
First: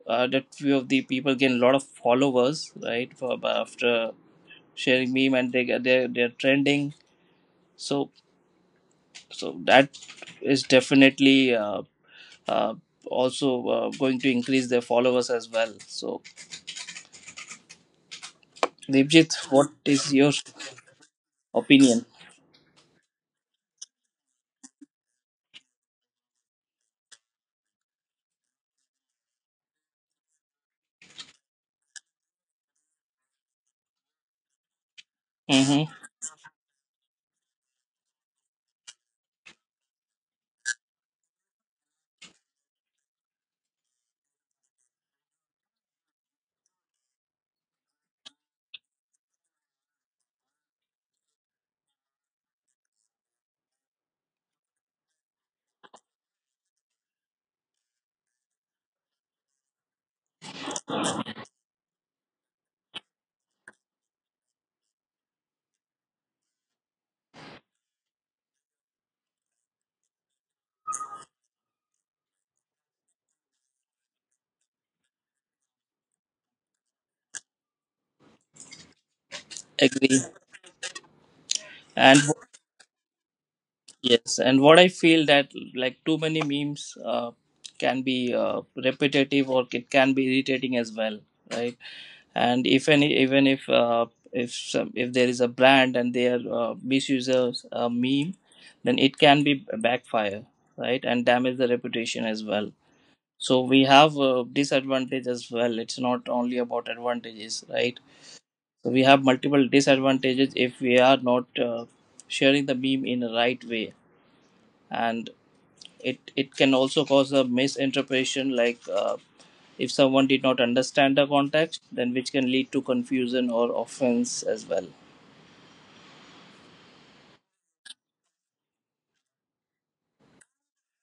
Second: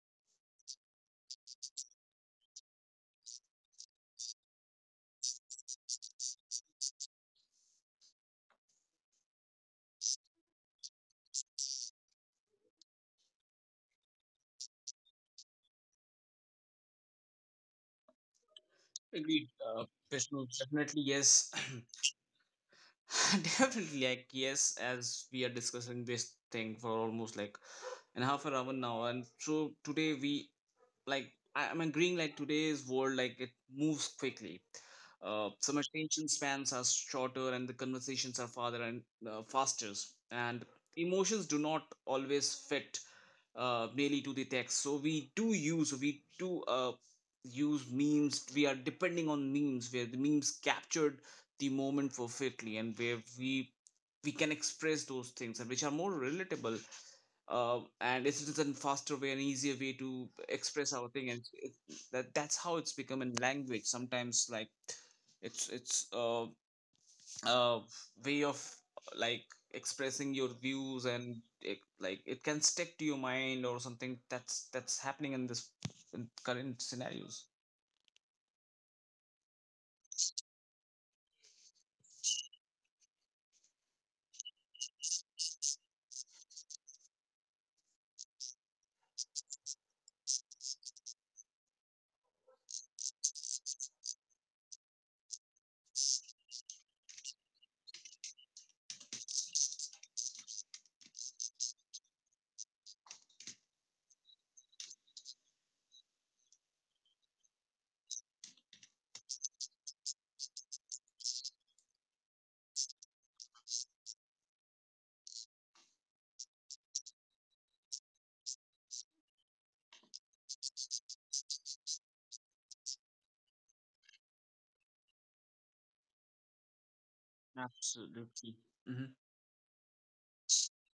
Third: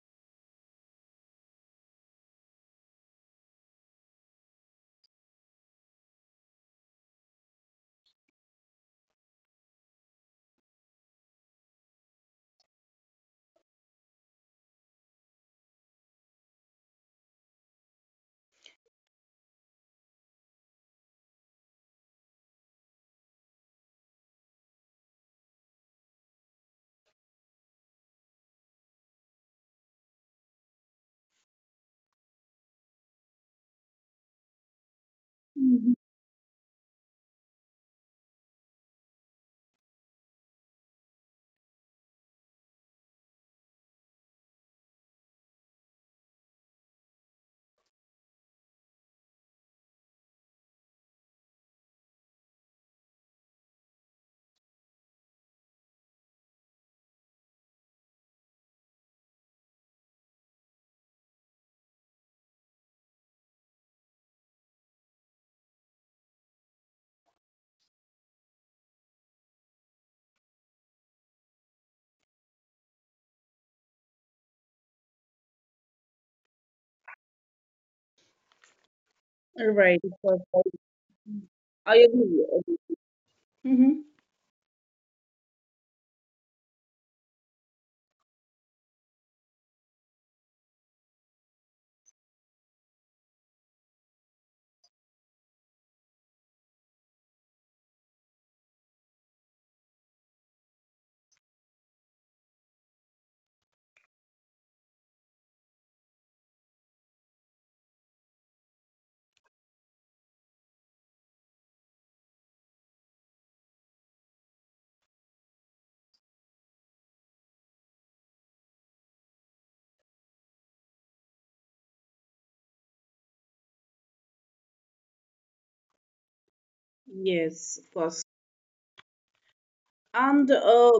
uh, that few of the people gain a lot of followers, right, for, after sharing meme, and they they're trending. So so that is definitely uh, also going to increase their followers as well. So, Deepjit, Agreed. what is your Vishnu, definitely yes. opinion? [LAUGHS] Definitely, like, yes, as we are discussing this thing for almost like an half an hour now. And so today we like I'm agreeing like today's world like it moves quickly, some Hmm. Mhm. attention spans are shorter and the conversations are farther and faster, and emotions do not always fit merely to the text, so we do use memes, we are depending on memes where the memes captured the moment perfectly, and where we can express those things and which are more relatable, and it's just a faster way and easier way to express our thing, and that that's how it's become in language sometimes, like it's uh, uh, way of like expressing your views and like it can stick to your mind or something, that's happening in this in current scenarios. Right, Agree. of course. I And agree. I agree. Mhm. yes, and what I feel that, like, too many memes can be repetitive, or it can be irritating as well, right? And if any, even if some, if there is a brand and they are misuses a meme, then it can be backfire, right, and damage the reputation as well. So we have a disadvantage as well, it's not only about advantages, right? So we have multiple disadvantages if we are not sharing the meme in the right way. And it can also cause a misinterpretation, like, if someone did not understand the context, then, which can lead to confusion or offense as well, Yes, of course. Absolutely. Hmm. And,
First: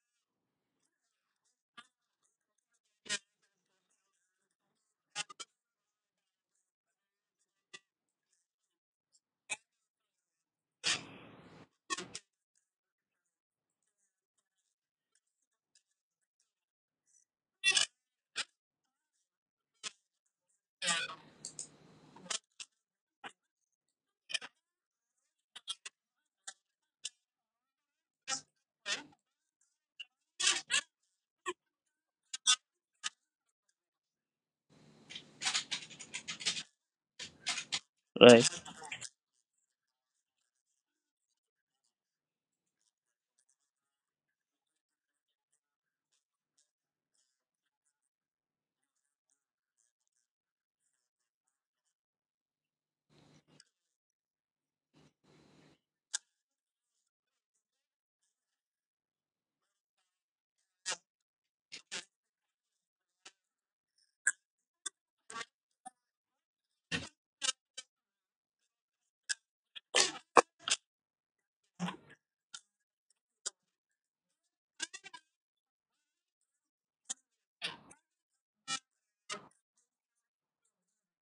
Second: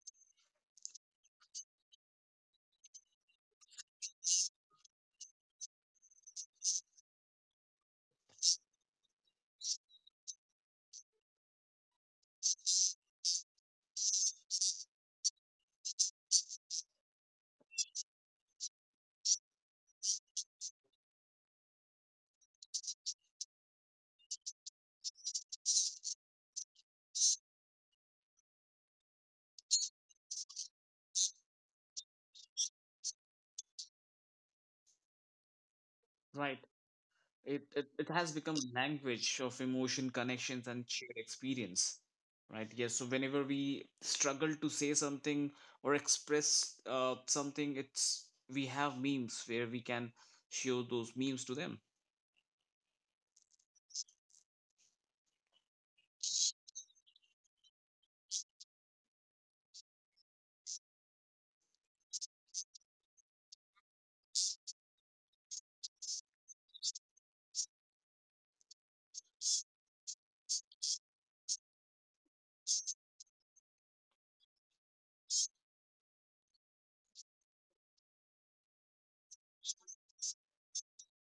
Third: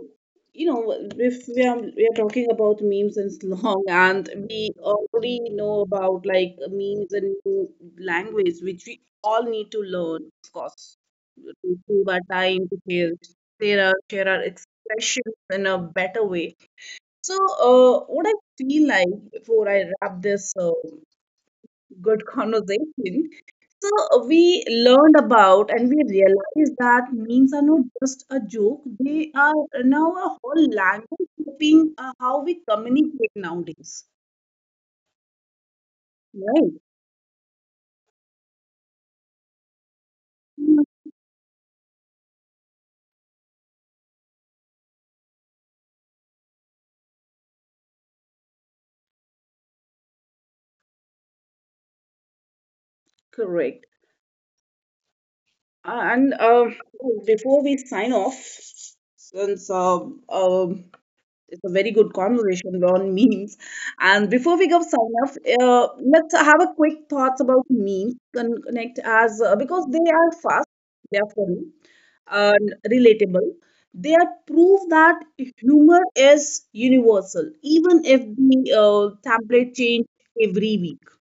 you know, if we are we are talking about memes and slang, [LAUGHS] and we already know about like memes and new language, which we all need to learn, of course, to save our time, to share, share our expressions in a better way. So, what I feel like before I wrap this good [LAUGHS] conversation, so we learned about and we realized that memes are not just a joke, they are now a whole language shaping how we communicate nowadays. Right. Right. It has become right? language of emotion, connections, Mm. and shared experience. Right. Yes. So whenever we struggle to say something or express something, it's we have memes where we can show those memes to them. Correct. And before we sign off, since um it's a very good conversation on [LAUGHS] memes. And before we go sign off, let's have a quick thoughts about memes and connect as because they are fast, they are funny, and relatable. They are proof that humor is universal, even if the template change every week,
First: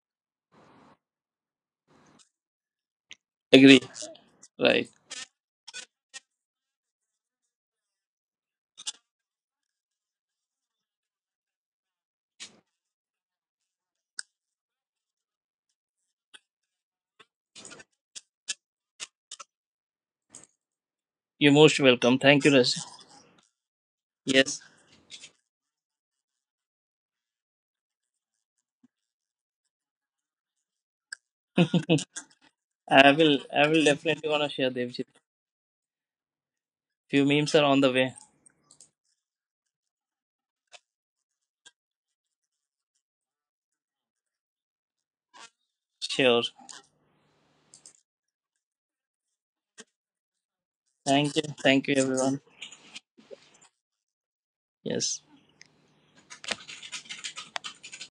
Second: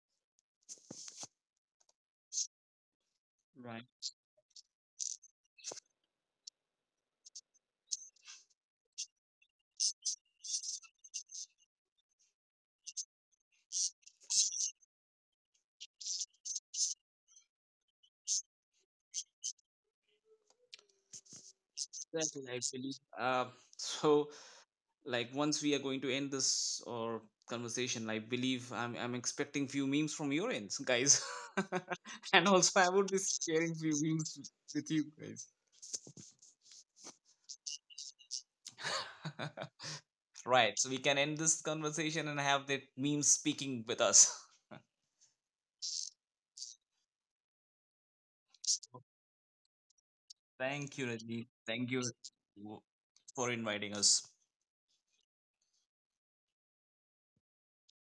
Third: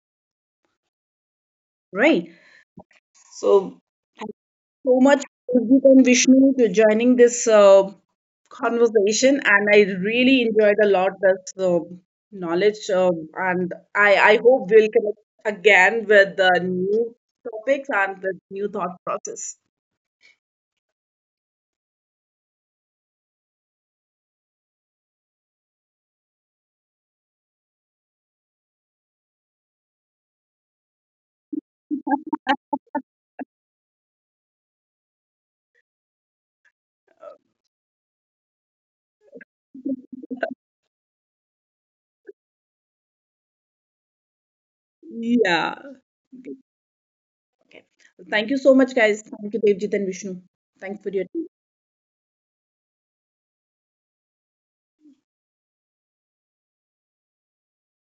right? So Agree. Right. Right. so much Purjit and Vishnu to joining this conversation, and I really enjoyed a lot this knowledge. And I hope we'll connect again with the new topics and with new thought process. You're most welcome, Exactly. thank you, I Raj. believe. [LAUGHS] So Yes, like once we are going to end this or conversation, I believe I'm expecting few memes from your ends, guys, [LAUGHS] and also I would i be will i sharing will few definitely want to memes share, with you Devjit. guys. Few memes are on the way. [LAUGHS] Right. So we can end this conversation and have that meme speaking with us. Yeah. Sure. Okay. Thank you so much, guys. Thank you, Devjit and Vishnu. [LAUGHS] Thank Thanks you, for your Thank you, Rajni. thank Thank you, you everyone. for inviting us. Yes.